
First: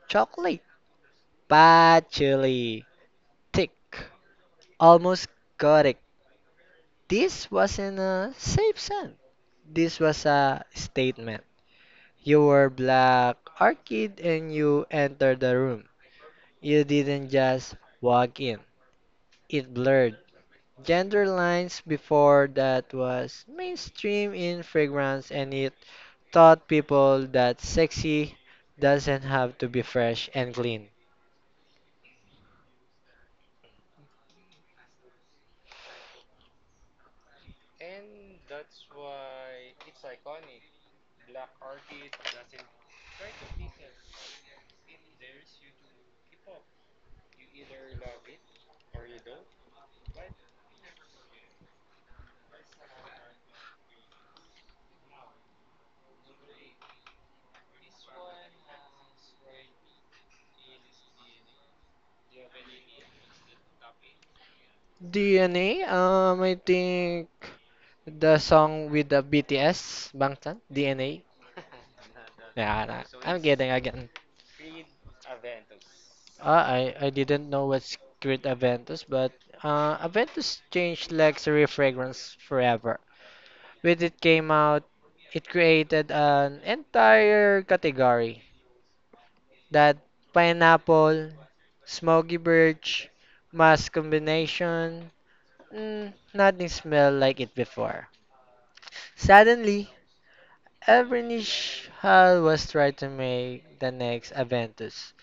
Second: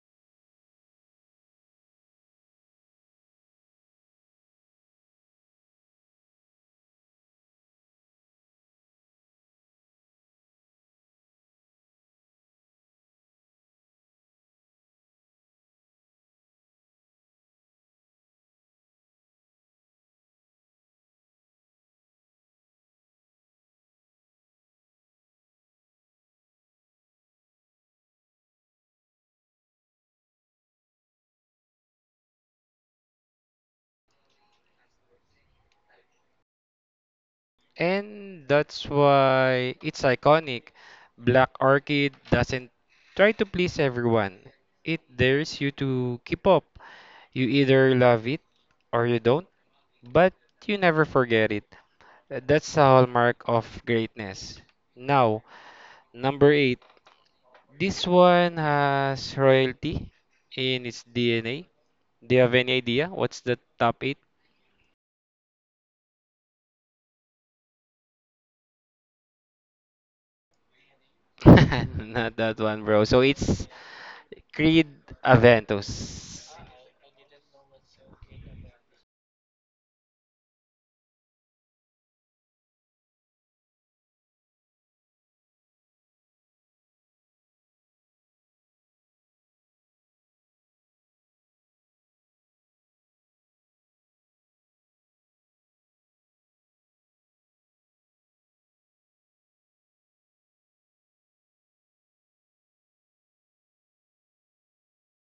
chocolate, patchouli, thick. Almost correct. This wasn't a safe send. This was a statement. You were black orchid and you entered the room. You didn't just walk in. It blurred gender lines before that was mainstream in fragrance and it taught people that sexy doesn't have to be fresh and clean.
And that's why it's iconic. Black Orchid doesn't try to please everyone. It dares you to keep up. You either love it or you don't. But you never forget it. That's a hallmark of greatness. Now, number eight. This one has royalty in its DNA. Do you have any idea what's the top eight?
DNA, I think the song with the BTS, Bangtan, DNA.
Not that one,
Yeah,
bro.
nah,
So
I'm
it's
kidding again.
Creed
Uh,
Aventus.
I I didn't know what's Creed Aventus, but Aventus changed luxury fragrance forever. When it came out, it created an entire category that pineapple, smoky birch, musk combination. Nothing smelled like it before. Suddenly, every niche hall was trying to make the next Aventus.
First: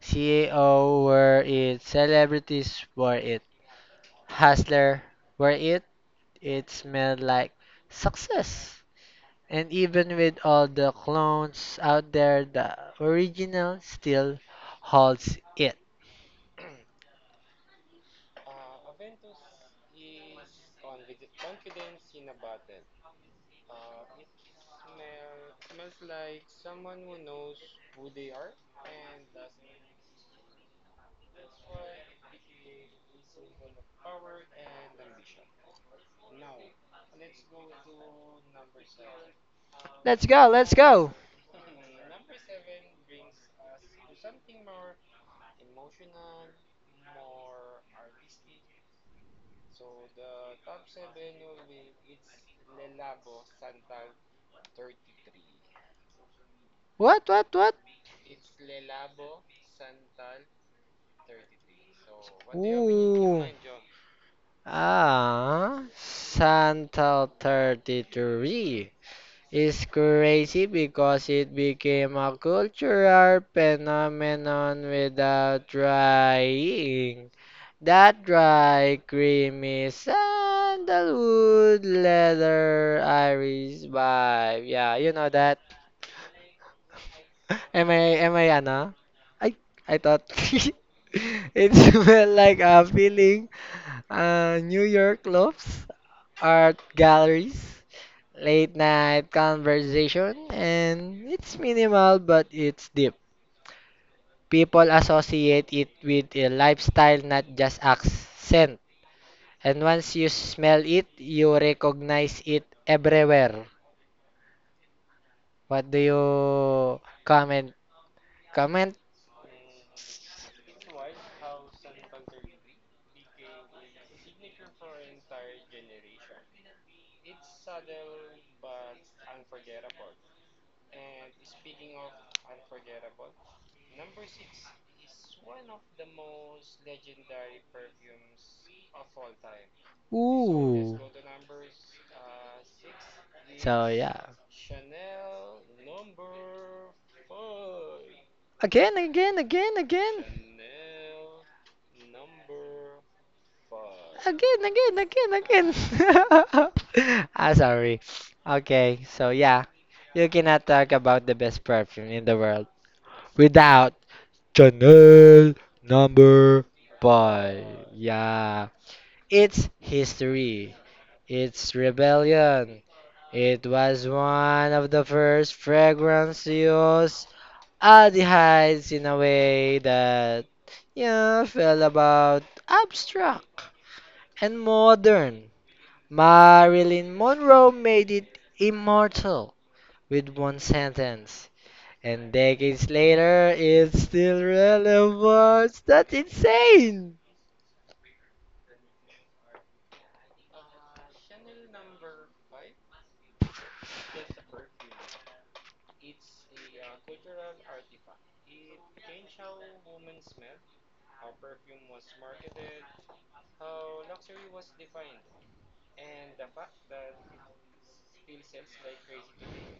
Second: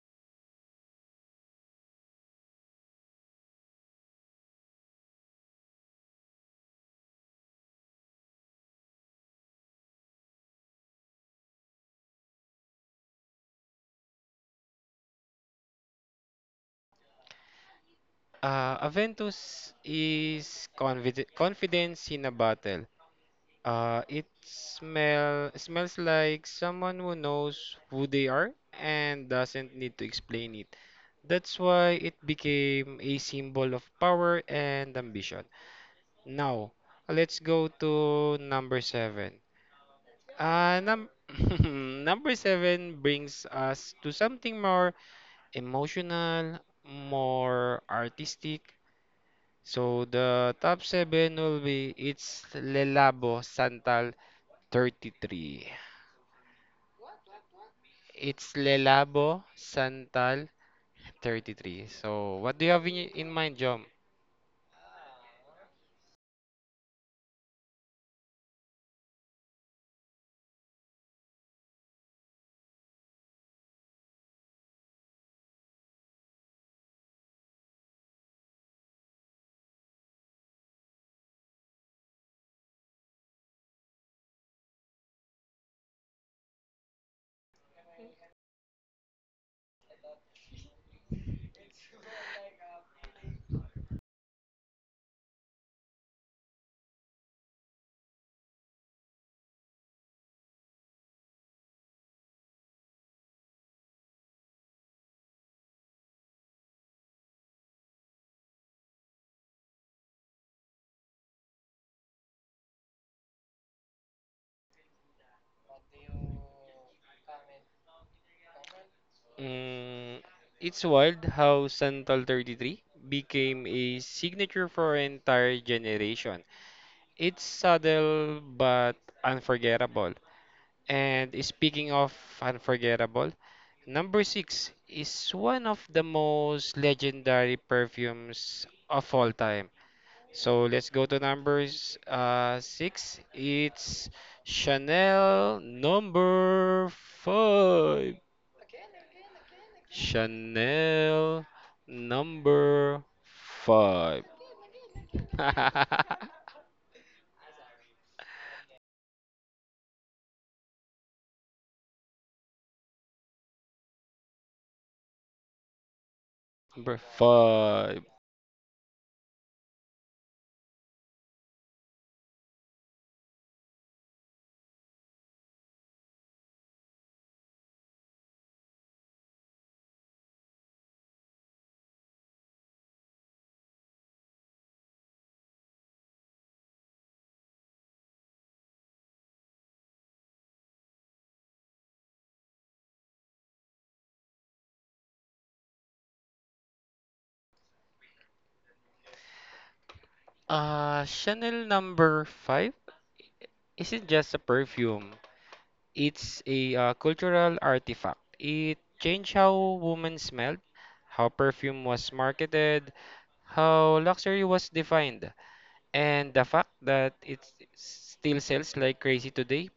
CAO were it, celebrities were it, hustler were it, it smelled like success. And even with all the clones out there, the original still holds it.
Aventus is convid confidence in a bottle. Uh, it smells like someone who knows who they are and doesn't need to explain it. That's why it became a symbol of power and ambition. Now, let's go to number seven.
Let's go, let's
Num
go.
Number seven brings us to something more emotional, more artistic. So the top seven will be it's Lelabo Santal 33.
What, what?
It's Lelabo Santal 33. So what do you have in
Ooh.
mind, Jom?
Ah, Santa 33. It's crazy because it became a cultural phenomenon without trying. That dry, creamy sandalwood leather Irish vibe. Yeah, you know that. Ano? I, I thought it smelled like a feeling. New York lofts, art galleries. Late night conversation, and it's minimal but it's deep. People associate it with a lifestyle, not just accent. And once you smell it, you recognize it everywhere. What do you comment? Comment?
Mm, it's wild how Santal 33 became a signature for an entire generation. It's subtle but unforgettable. And speaking of unforgettable, number 6 is one of the most legendary perfumes of all time. So let's
Ooh.
go to numbers 6.
So
It's
yeah.
Chanel number 5.
Again, again, again, again.
Chanel number five.
Again, again, again, again. ah, sorry. Okay, so yeah, you cannot talk about the best perfume in the world without Chanel number
Number
five.
five.
Yeah, it's history. It's rebellion. It was one of the first fragrances to use aldehydes in a way that felt about abstract and modern. Marilyn Monroe made it immortal with one sentence, and decades later it's still relevant. That's insane!
Chanel number five isn't just a perfume. It's a cultural artifact. It changed how women smelled, how perfume was marketed, how luxury was defined, and the fact that it still sells like crazy today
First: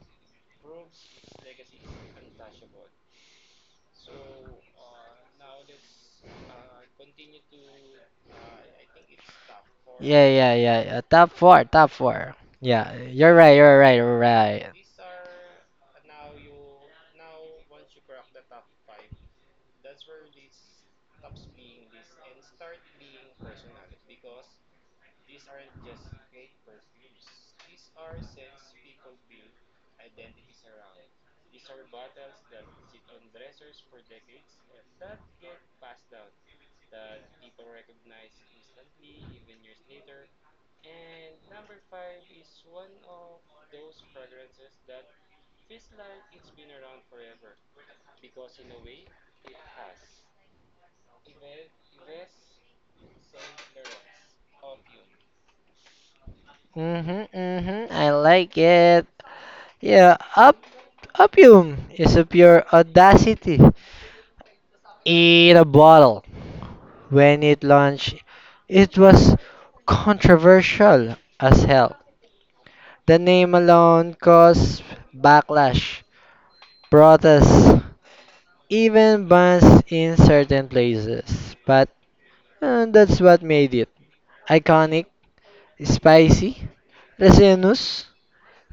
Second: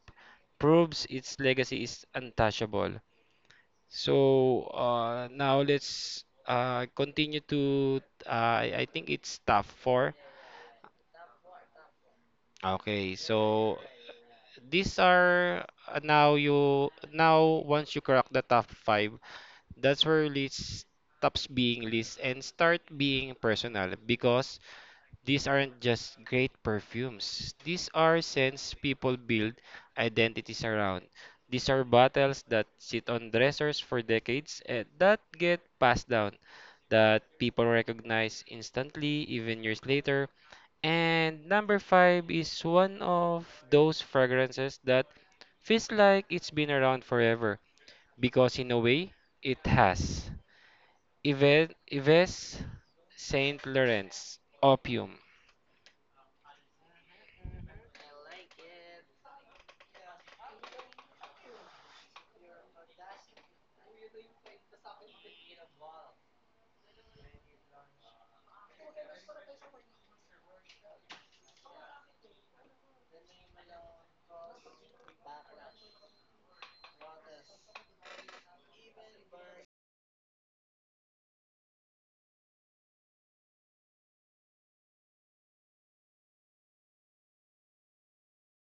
proves its legacy is untouchable. So now let's continue to— Uh, I think it's tab four.
Yeah, yeah, yeah, yeah. Top four, top four. Yeah,
Okay,
you're right,
so
you're right, you're right.
these are— now you now once you crack the top five, that's where list stops being list and start being personal because these aren't just great perfumes. These are scents people build identities around. These are battles that sit on dressers for decades and that get passed down, that people recognize instantly, even years later. And number five is one of those fragrances that feels like it's been around forever, because in a way, it has. Yves Saint Laurent's Opium—
Mm-hmm, mm-hmm. I like it. Yeah, up, opium is a pure audacity in a bottle. When it launched, it was controversial as hell. The name alone caused backlash, protests, even bans in certain places. But that's what made it iconic, spicy, resinous,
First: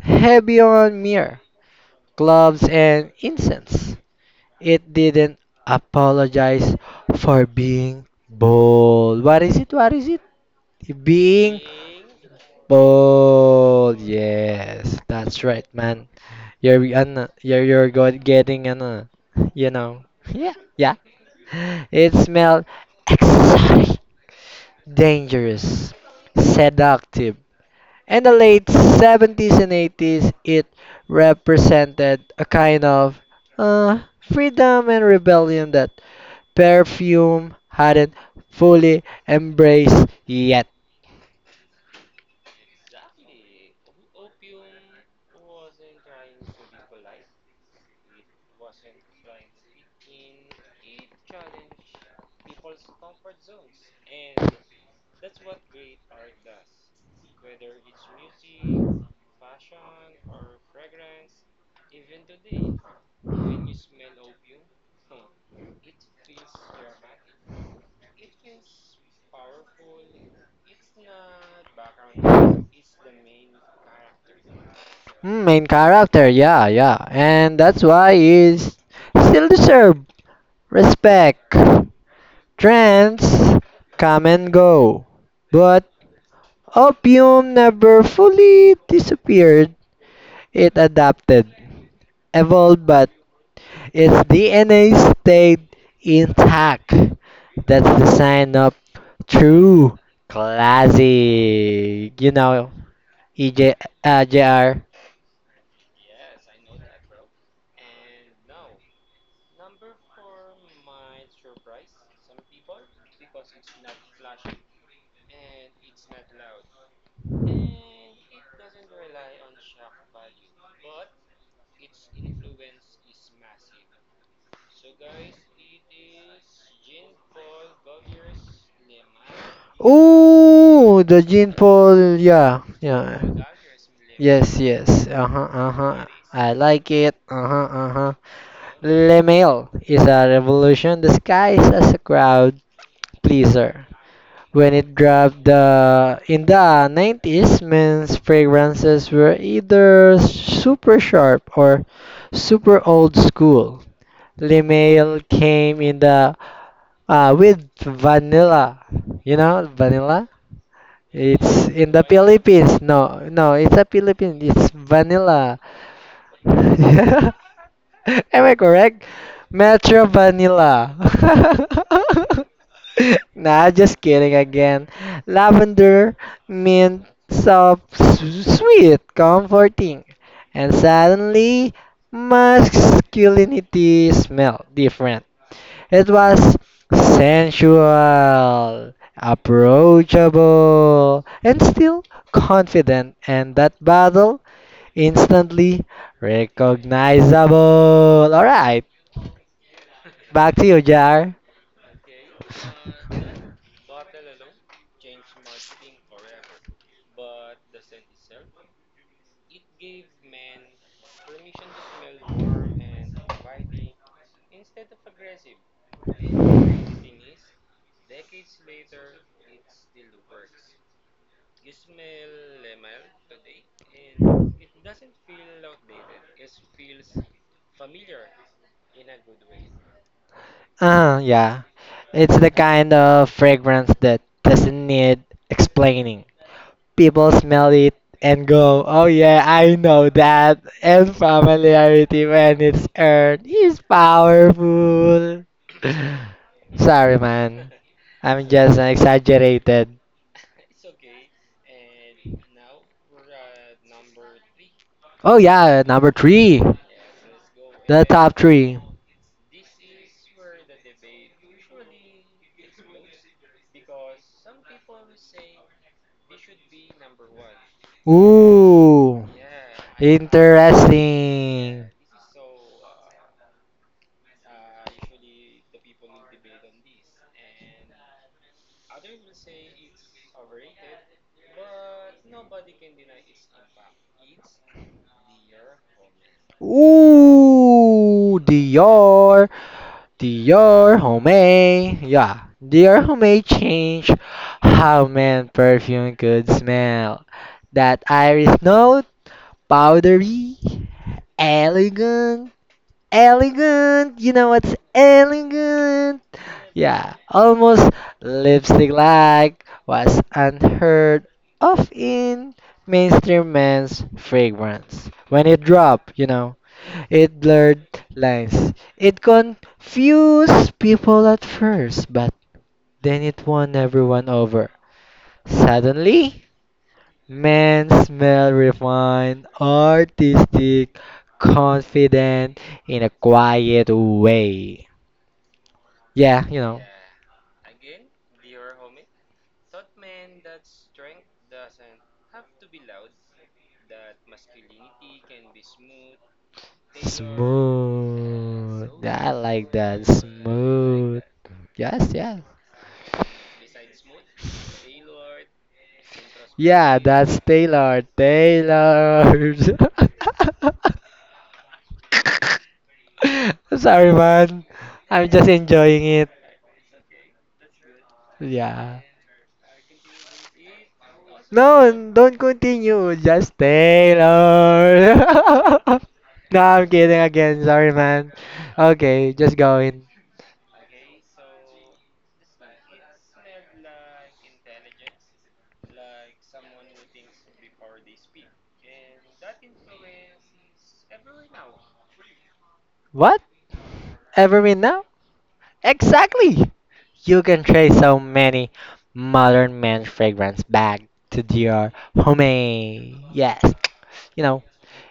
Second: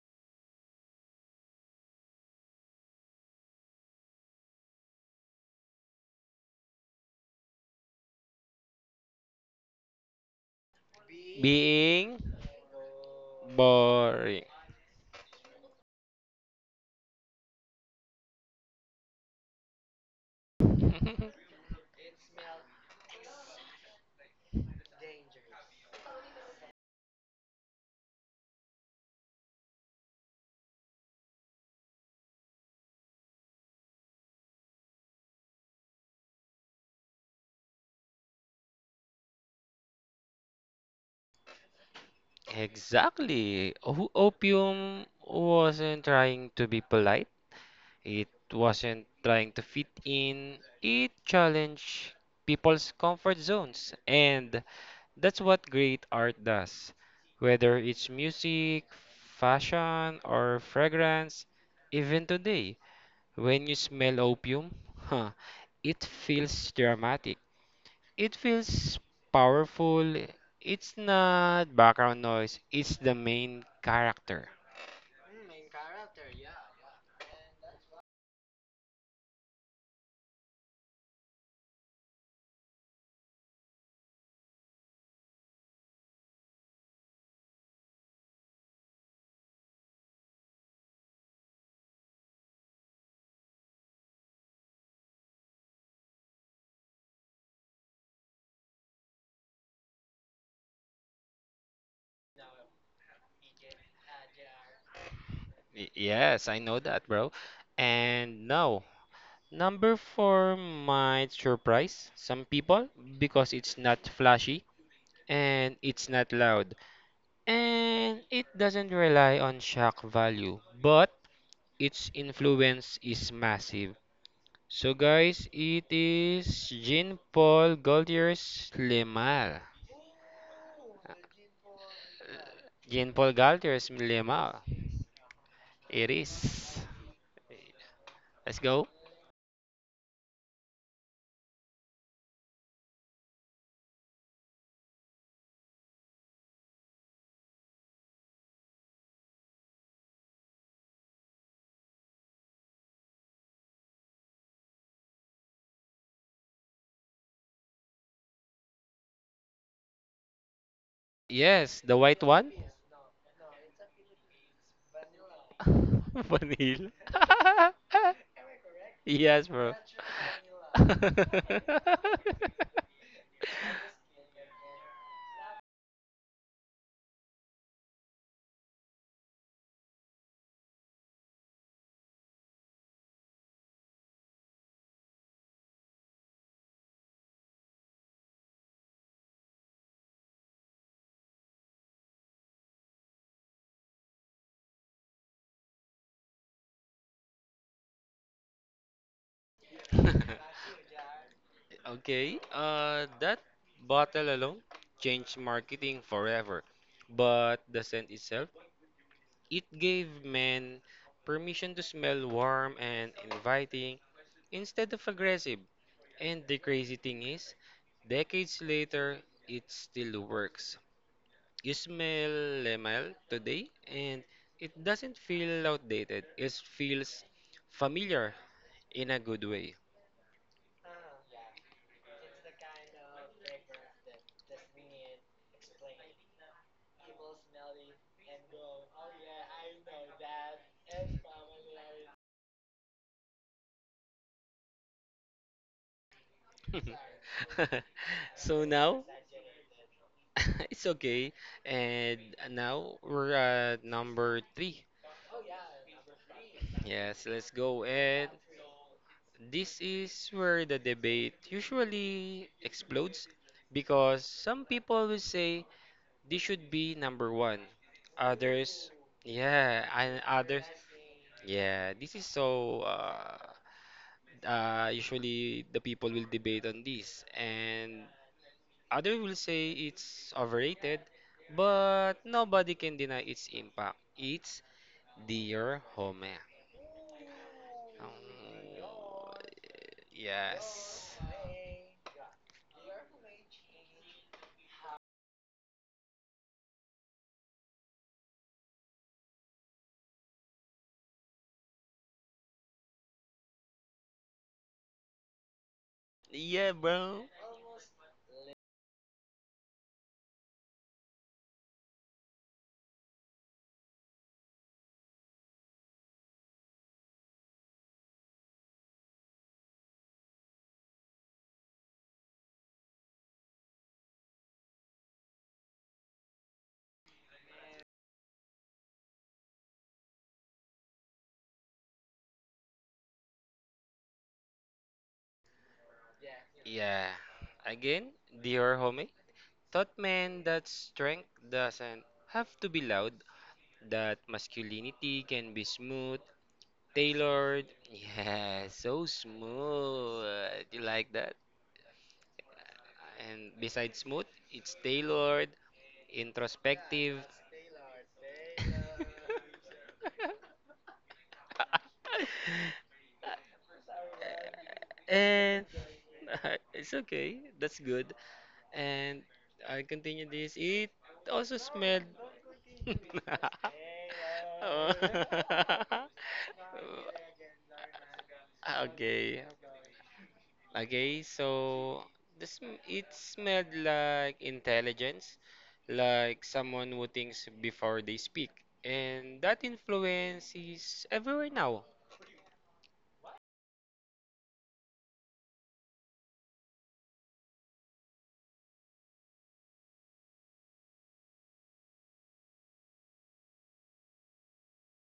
heavy on mirror, gloves, and incense. It didn't apologize for being bold. What is it? What is it? Being
being
Ball.
boring.
Yes, that's right, man. You're an, you're got getting an, you know, yeah, yeah. It smelled exotic, dangerous, seductive. In the late 70s and 80s, it represented a kind of uh, freedom and rebellion that perfume hadn't fully embraced yet.
Exactly. Opium wasn't trying to be polite. It wasn't trying to fit in. It challenged people's comfort zones. And that's what great art does. Whether it's music, fashion, or fragrance, even today, when you smell opium, huh, it feels dramatic. It feels powerful. It's not background noise, it's the main character.
Mm, main character, yeah, yeah. And that's why he's still deserve respect. Trends come and go. But opium never fully disappeared. It adapted, evolved, but its DNA stayed intact. That's the sign of true classic. You know, EJ, JR.
Yes, I know that, bro. And now, number four might surprise some people because it's not flashy and it's not loud. And it doesn't rely on shock value, but its influence is massive. So, guys, it is Jean Paul Gaultier's Le Mal.
Oh, the Jean Paul. Yeah,
Jean
yeah.
Paul Gaultier's dilemma.
Yes, yes. Uh-huh,
It
uh-huh. I
is.
like it. Uh-huh, uh-huh.
Let's go.
Le Mail is a revolution disguised as a crowd pleaser. When it dropped the in the 90s, men's fragrances were either super sharp or super old school. Le Mail came in the with vanilla, vanilla it's
Yes, the
in the
white one.
Philippines. No, no, it's a Philippines. It's vanilla.
Vanilla.
Yeah. Am I correct?
Yes, bro.
Metro Vanilla. nah, just kidding again. Lavender, mint, soft, sweet, comforting. And suddenly, masculinity smell different. It was sensual, approachable, and still confident, and that battle instantly recognizable. Alright, back to you, Jar.
Okay. That bottle alone changed marketing forever. But the scent itself, it gave men permission to smell warm and inviting instead of aggressive. And the crazy thing is, decades later, it still works. You smell lemon today, and it doesn't feel outdated. It feels familiar in a good way.
Yeah. It's the kind of fragrance that doesn't need explaining. People smell it and go, oh yeah, I know that. And familiarity when it's earned is powerful. Sorry, man. I'm
So
just an
now,
exaggerated.
it's okay. And now we're at number three.
Oh yeah, number three.
Yes, let's go.
The
And
top three.
this is where the debate usually explodes because some people will say this should be number one. Others,
Ooh,
yeah, and other, yeah.
interesting.
This is so. Usually the people will debate on this, and others will say it's overrated, but nobody can deny its impact. It's Dear Home.
Ooh, Dior.
Yes.
Dior Homme, yeah, Dior Homme changed how man perfume could smell. That iris note, powdery, elegant, elegant. You know what's elegant?
Yeah,
Yeah,
bro.
almost lipstick-like was unheard of in mainstream men's fragrance. When it dropped, you know. It blurred lines. It confused people at first, but then it won everyone over. Suddenly, men smell refined, artistic, confident in a quiet way. Yeah, you know.
Yeah. Again, Dear Home. Thought man that strength doesn't have to be loud, that masculinity can be smooth, tailored. Yeah, so
Smooth. I like that.
smooth. You like
Smooth.
that?
Yes, yes.
And besides smooth, it's tailored,
Yeah,
introspective.
that's Taylor. Taylor. Sorry, man. I'm just
And
enjoying it.
it's okay. That's good.
Yeah.
And I continue this. It also
No,
smelled.
don't continue. Just Taylor. no, I'm kidding again. Sorry, man. Okay,
Okay.
just going.
Okay, so this it smelled like intelligence, like someone who thinks before they speak, and that influence is everywhere now.
What? Evermint now? Exactly. You can trace so many modern men fragrance back to Dior Homme. Yes. You know,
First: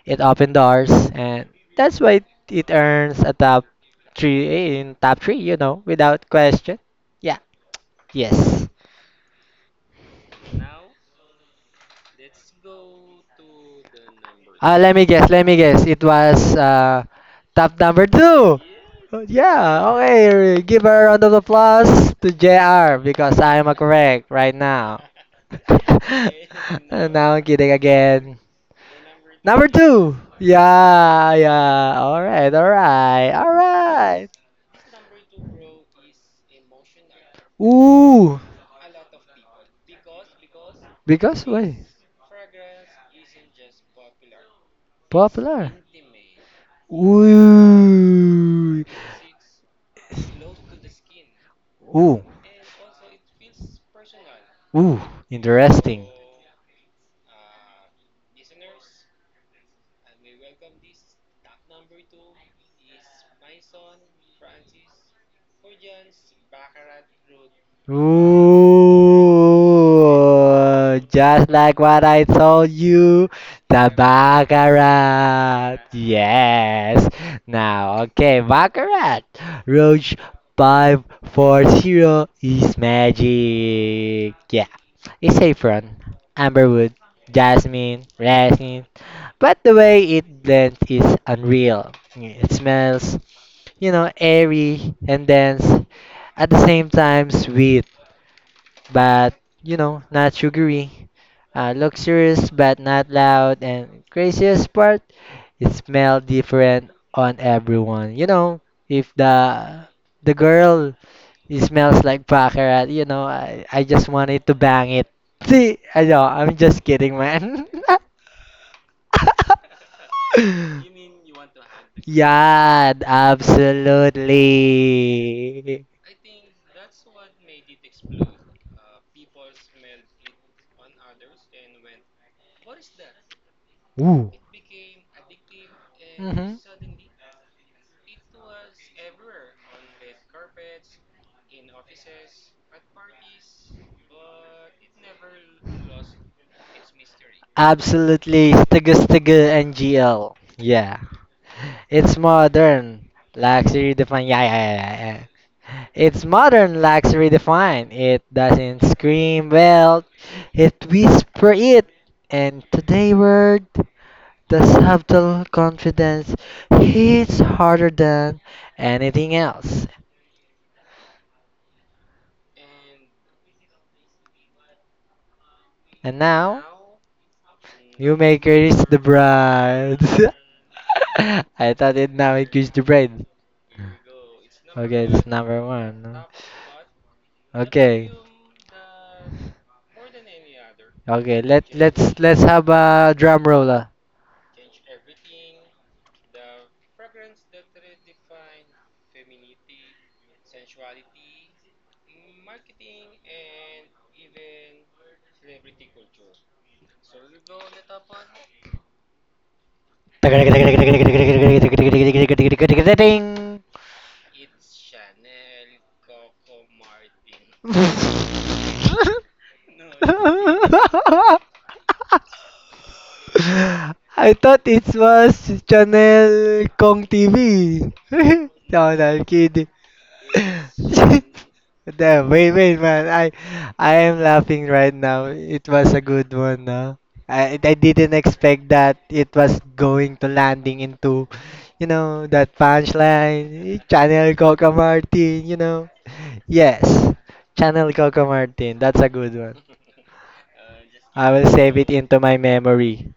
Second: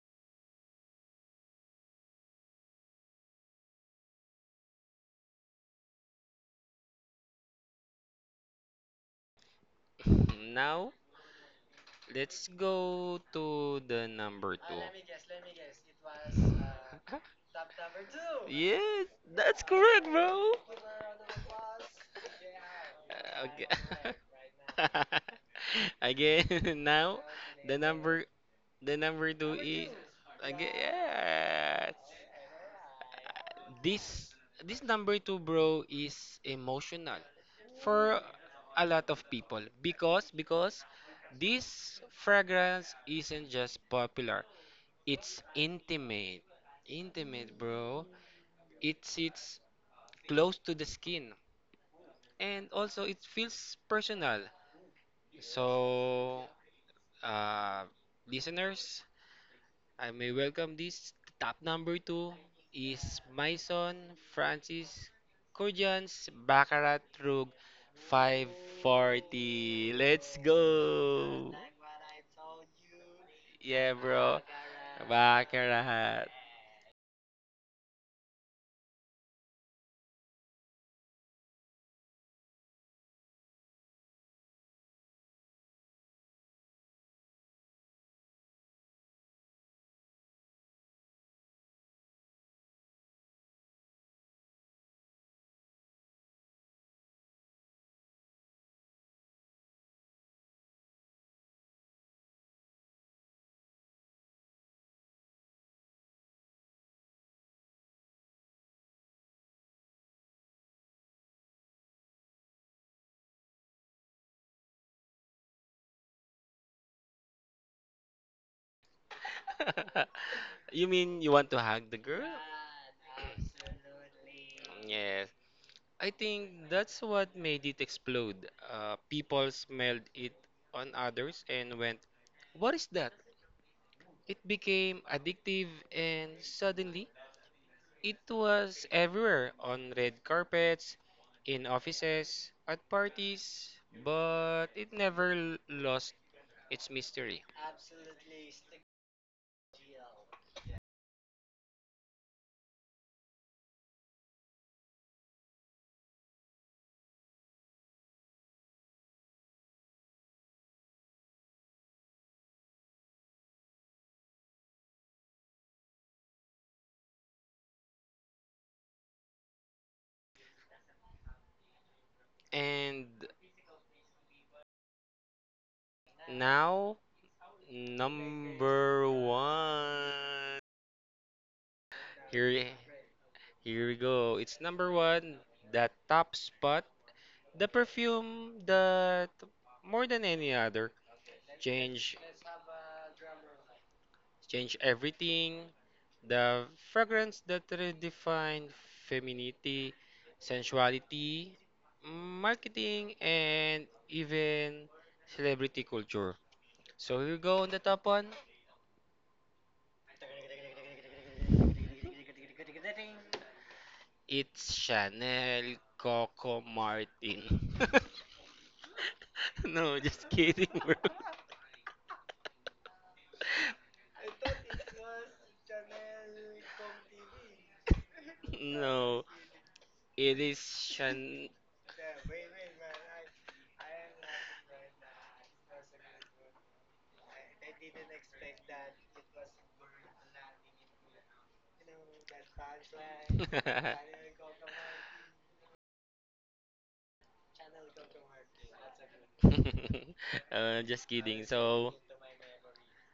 it opened doors, and that's why it earns a top three eh, in top three, you know, without question. Yeah, yes.
Now, let's go to the number two.
Let me guess. It was top number two.
Yes, that's
Yeah,
correct, bro.
okay. Give her a round of applause to JR because I'm
Okay.
correct right now.
Again, now
Now I'm kidding
the number
again.
the number two
Number
is
two.
again.
Yeah,
Yes.
yeah. All right, all right, all
this
right.
this number two bro is emotional for
Ooh,
a lot of people because
because
this
why?
fragrance isn't just popular, it's
Popular?
intimate, intimate bro.
Ooh.
It sits close to the skin
Ooh.
and also it feels personal.
Ooh. Interesting.
So uh, listeners, I may welcome this top number two is my son Francis Corjans. Baccarat Rug
Ooh.
540. Let's
Just
go!
like what I told you, the
Yeah, bro.
Baccarat.
Baccarat.
Yes. Now, okay, Baccarat. Roach 540 is magic. Yeah. It's saffron, amberwood, jasmine, resin, but the way it blends is unreal. It smells, airy and dense, at the same time sweet, but, not sugary. Luxurious but not loud, and craziest part, it smells different on everyone. You know, if the girl it smells like baccarat, you know, I just wanted to bang it. See, I know, I'm just kidding, man.
You mean you want to hug the girl?
Yeah,
Yes.
absolutely.
I think that's what made it explode. People smelled it on others and went, what is that?
Ooh.
It became addictive, and
Mhm.
suddenly it was everywhere: on red carpets, in offices, at parties, but it never lost its mystery.
Absolutely, Stiga Ngl. Yeah, it's modern, luxury defined. Yeah, yeah, yeah, yeah, yeah. It's modern, luxury defined. It doesn't scream well, it whisper it. And today word. The subtle confidence hits harder than anything else.
And
And now,
now,
you may kiss the
number
bride.
one.
I thought it now it
Here,
kiss the bride.
here, we go. It's number
Okay, it's
one,
number
the
one.
top spot, the
Okay,
perfume that, more than any other,
okay. Let
change
let's have a drum roller.
change everything. The fragrance that redefined femininity, sensuality, marketing, and even celebrity culture. So here we go on the top one. It's Chanel Coco Martin. No, just kidding, bro.
I thought it was Channel Kong TV. no, no, I'm
No,
kidding.
it is Chanel.
Damn, wait, man. I am laughing right now. It was a good one, no? I didn't expect that it was going to landing into, you know, that punchline. Channel Coca Martin, you know. Yes, Channel Coca Martin. That's a good one.
Just
I will
kidding.
save it
So,
into my memory,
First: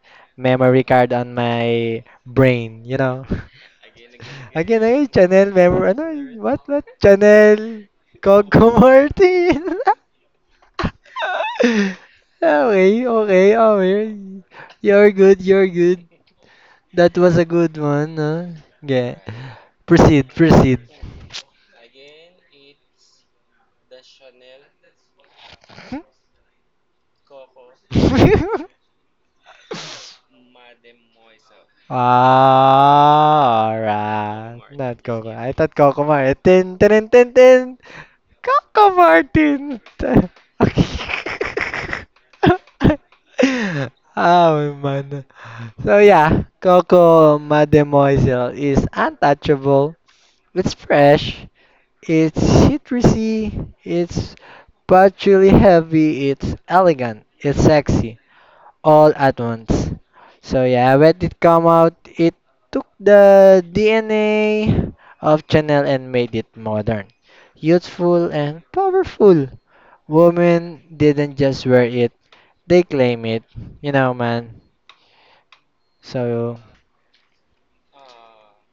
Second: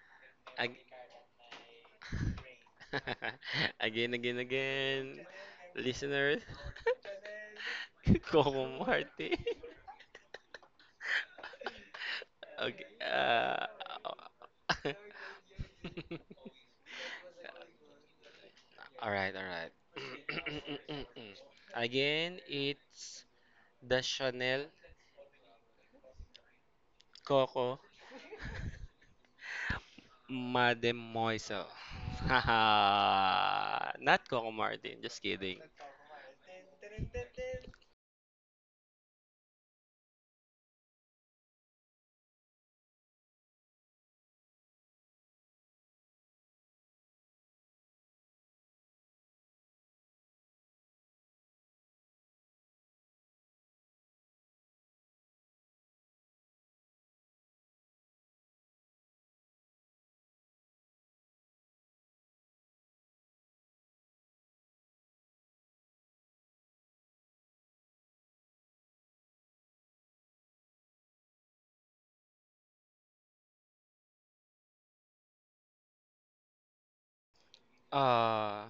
ag-
memory card on my brain, you know.
again,
Channel memory. Ano,
listeners,
what, Channel Coco
Coco Marte.
Martin.
Okay.
okay, okay, okay. You're good, you're good. That was a good one, huh?
All
Yeah.
right, all right.
Proceed, proceed.
Again, it's the Chanel Coco Mademoiselle.
Ah,
Haha, not Coco
alright. Not
Martin, just
Coco. I
kidding.
thought Coco Martin. Tin, tin, tin, tin, tin. Coco Martin. Okay. oh man. So yeah, Coco Mademoiselle is untouchable. It's fresh. It's citrusy. It's patchouli heavy. It's elegant. It's sexy. All at once. So yeah, when it come out, it took the DNA of Chanel and made it modern, youthful, and powerful. Women didn't just wear it, they claim it, you know, man. So,
Uh,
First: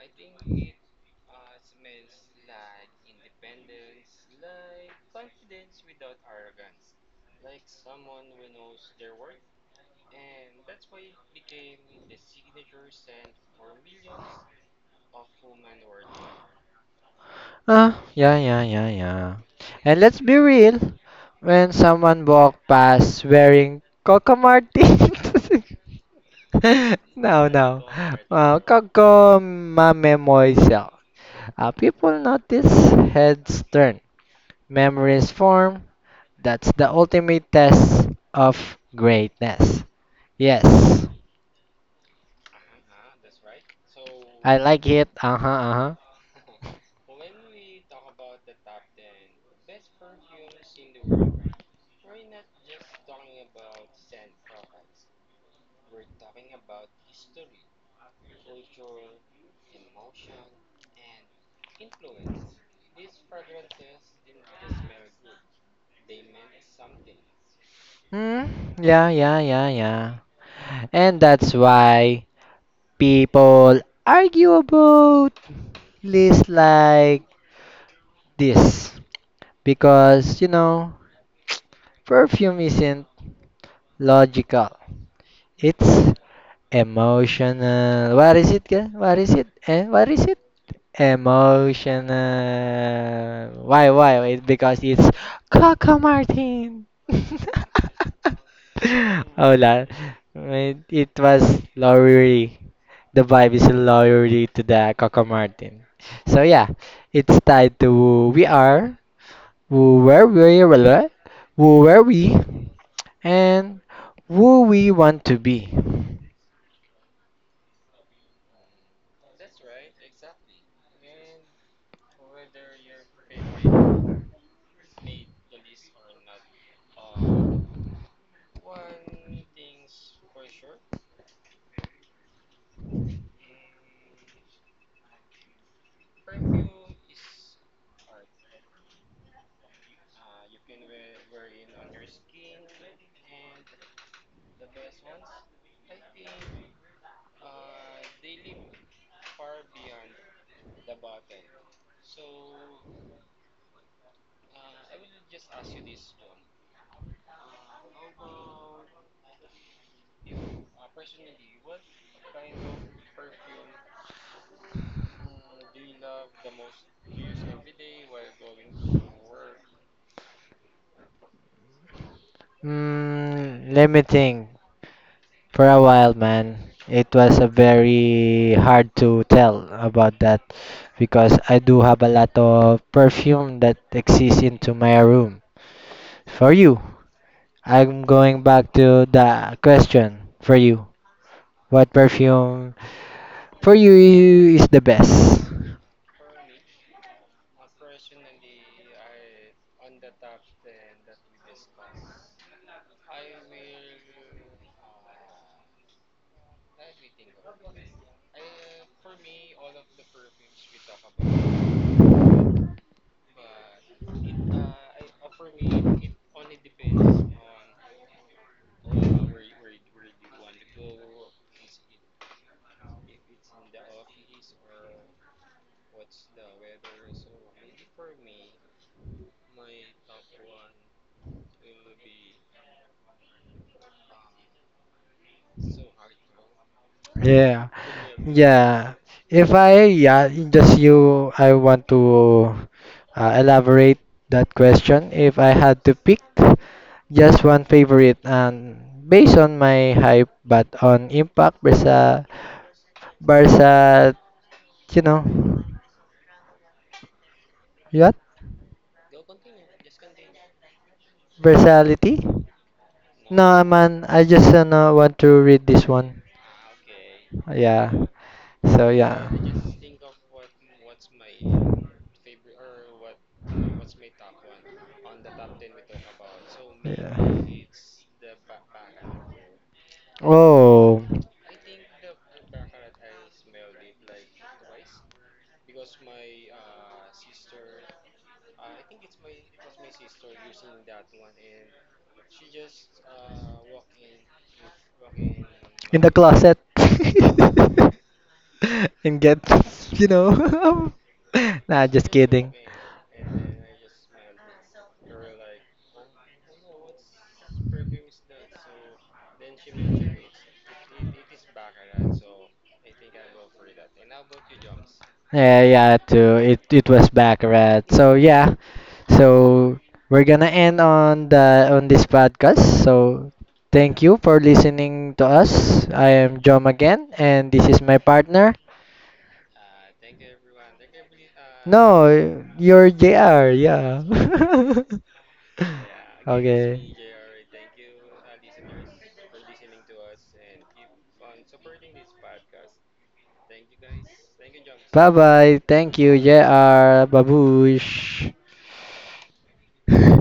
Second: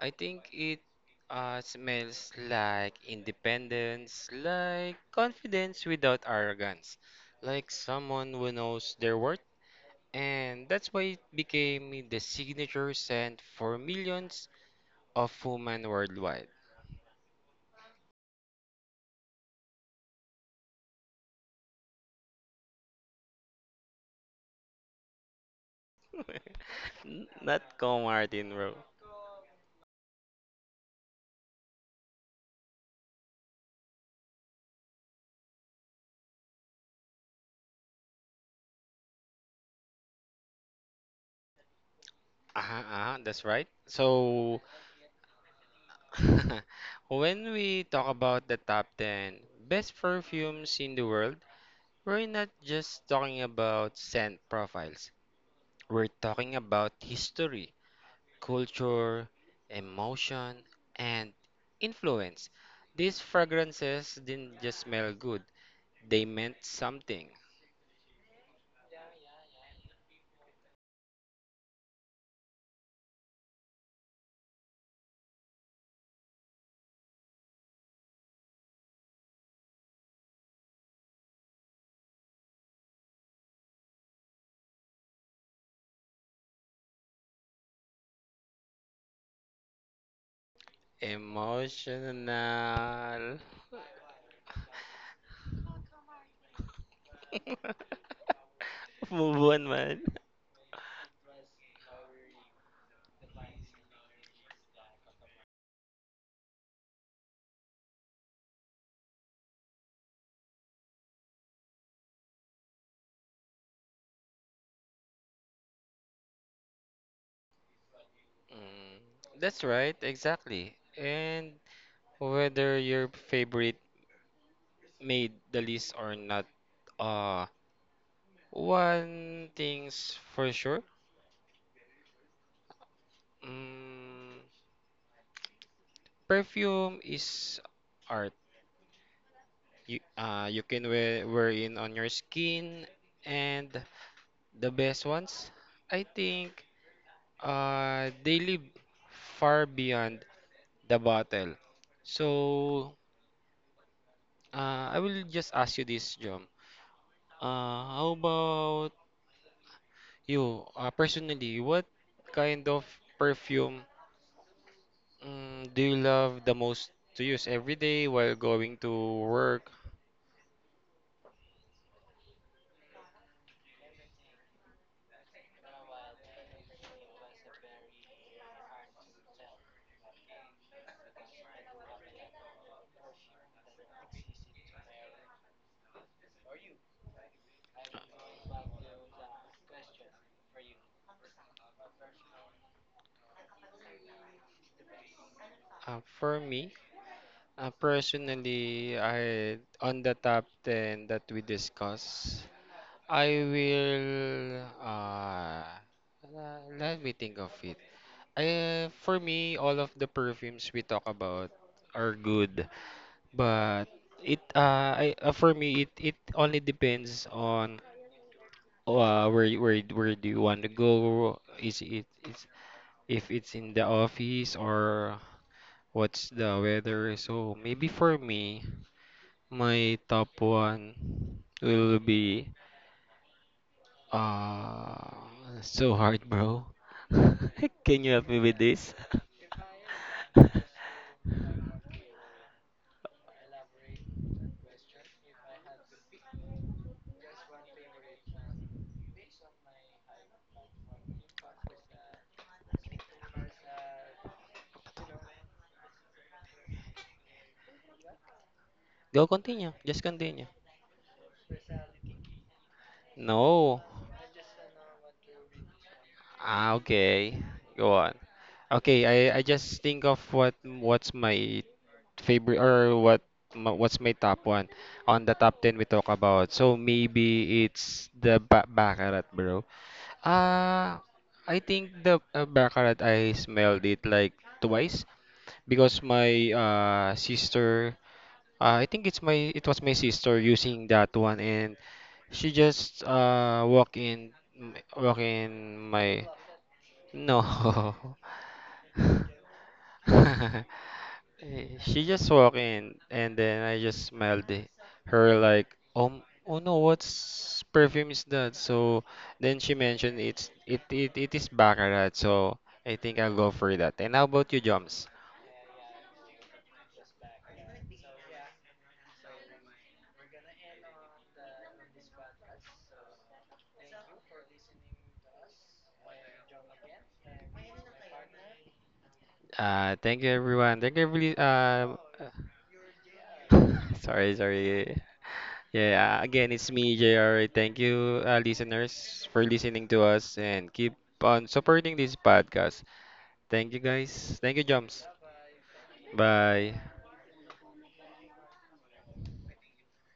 I think it smells like independence, like confidence without arrogance, like someone who knows their worth. And that's why it became the signature scent for millions of women worldwide.
ah, yeah, yeah, yeah, yeah. And let's be real, when someone walked past wearing Coco Martins, no,
Not
no,
Ko Martin, bro.
Coco Mame Moiselle, people notice heads turn, memories form. That's the ultimate test of greatness. Yes,
Uh-huh, uh-huh, that's right.
I
So,
like it. Uh huh, uh huh.
when we talk about the top 10 best perfumes in the world, we're not just talking about scent profiles. We're talking about history, culture, emotion, and influence. These fragrances didn't just smell good, they meant something.
Mm, yeah, yeah, yeah, yeah. And that's why people argue about lists like this. Because, you know, perfume isn't logical. It's emotional. What is it? Ka? What is it? Eh? What is it?
Emotional.
Emotional. Why? Why? It, because it's Coco Martin.
Move on,
Hola.
man.
It was Lowry. The vibe is Lowry to the Coco Martin. So yeah, it's tied to we are, who where we were, who were we, and who we want to be.
Mm, that's right, exactly. And whether your favorite made the list or not, uh, one thing's for sure. Mm, perfume is art. You you can wear in on your skin, and the best ones, I think, they live far beyond the bottle. So I will just ask you this, John. How about you, personally, what kind of perfume, mm, do you love the most to use every day while going to work?
Mm, let me think. For a while, man, it was a very hard to tell about that because I do have a lot of perfume that exists into my room. For you, I'm going back to the question for you. What perfume for you is the best?
For me, personally, I, on the top 10 that we discuss, I will let me think of it. For me, all of the perfumes we talk about are good, but for me it only depends on, where where do you want to go? Is it is if it's in the office, or what's the weather? So maybe for me, my top one will be uh so hard, bro.
Yeah.
Can you help me with this?
Yeah. If I yeah, just you I want to elaborate that question if I had to pick just one favorite and based on my hype but on impact versa versa you know what?
Go continue. Just continue.
Versality? No
No.
man, I just no, want to read this one.
Ah, okay. Go
Yeah.
on.
So
Okay,
yeah.
I just think of what what's my favorite, or what's my top one on the top 10 we talk about. So
Yeah.
maybe it's the ba baccarat, bro.
Oh,
Ah, I think the baccarat, I smelled it like twice because my sister, I think it was my sister using that one, and she just walk in, walk in
in the
my,
closet.
no,
and get, you know. nah,
she
just
just walk
kidding.
in and then I just smelled it. Her like, um, oh no, what's perfume is that? So then she mentioned it's it is baccarat, so I think I'll go for that. And how about you, Joms?
Yeah, yeah, too. It was Baccarat. So yeah, so we're gonna end on the on this podcast. So thank you for listening to us. I am Jom again, and this is my partner.
Thank you everyone. Thank you every,
No, you're JR. Yeah.
sorry, sorry. Yeah, again it's me,
okay.
JR. Thank you, listeners, for listening to us, and keep on supporting this podcast. Thank you guys. Thank you, Jumps.
Bye bye. Thank you,
Bye.
JR. Babush.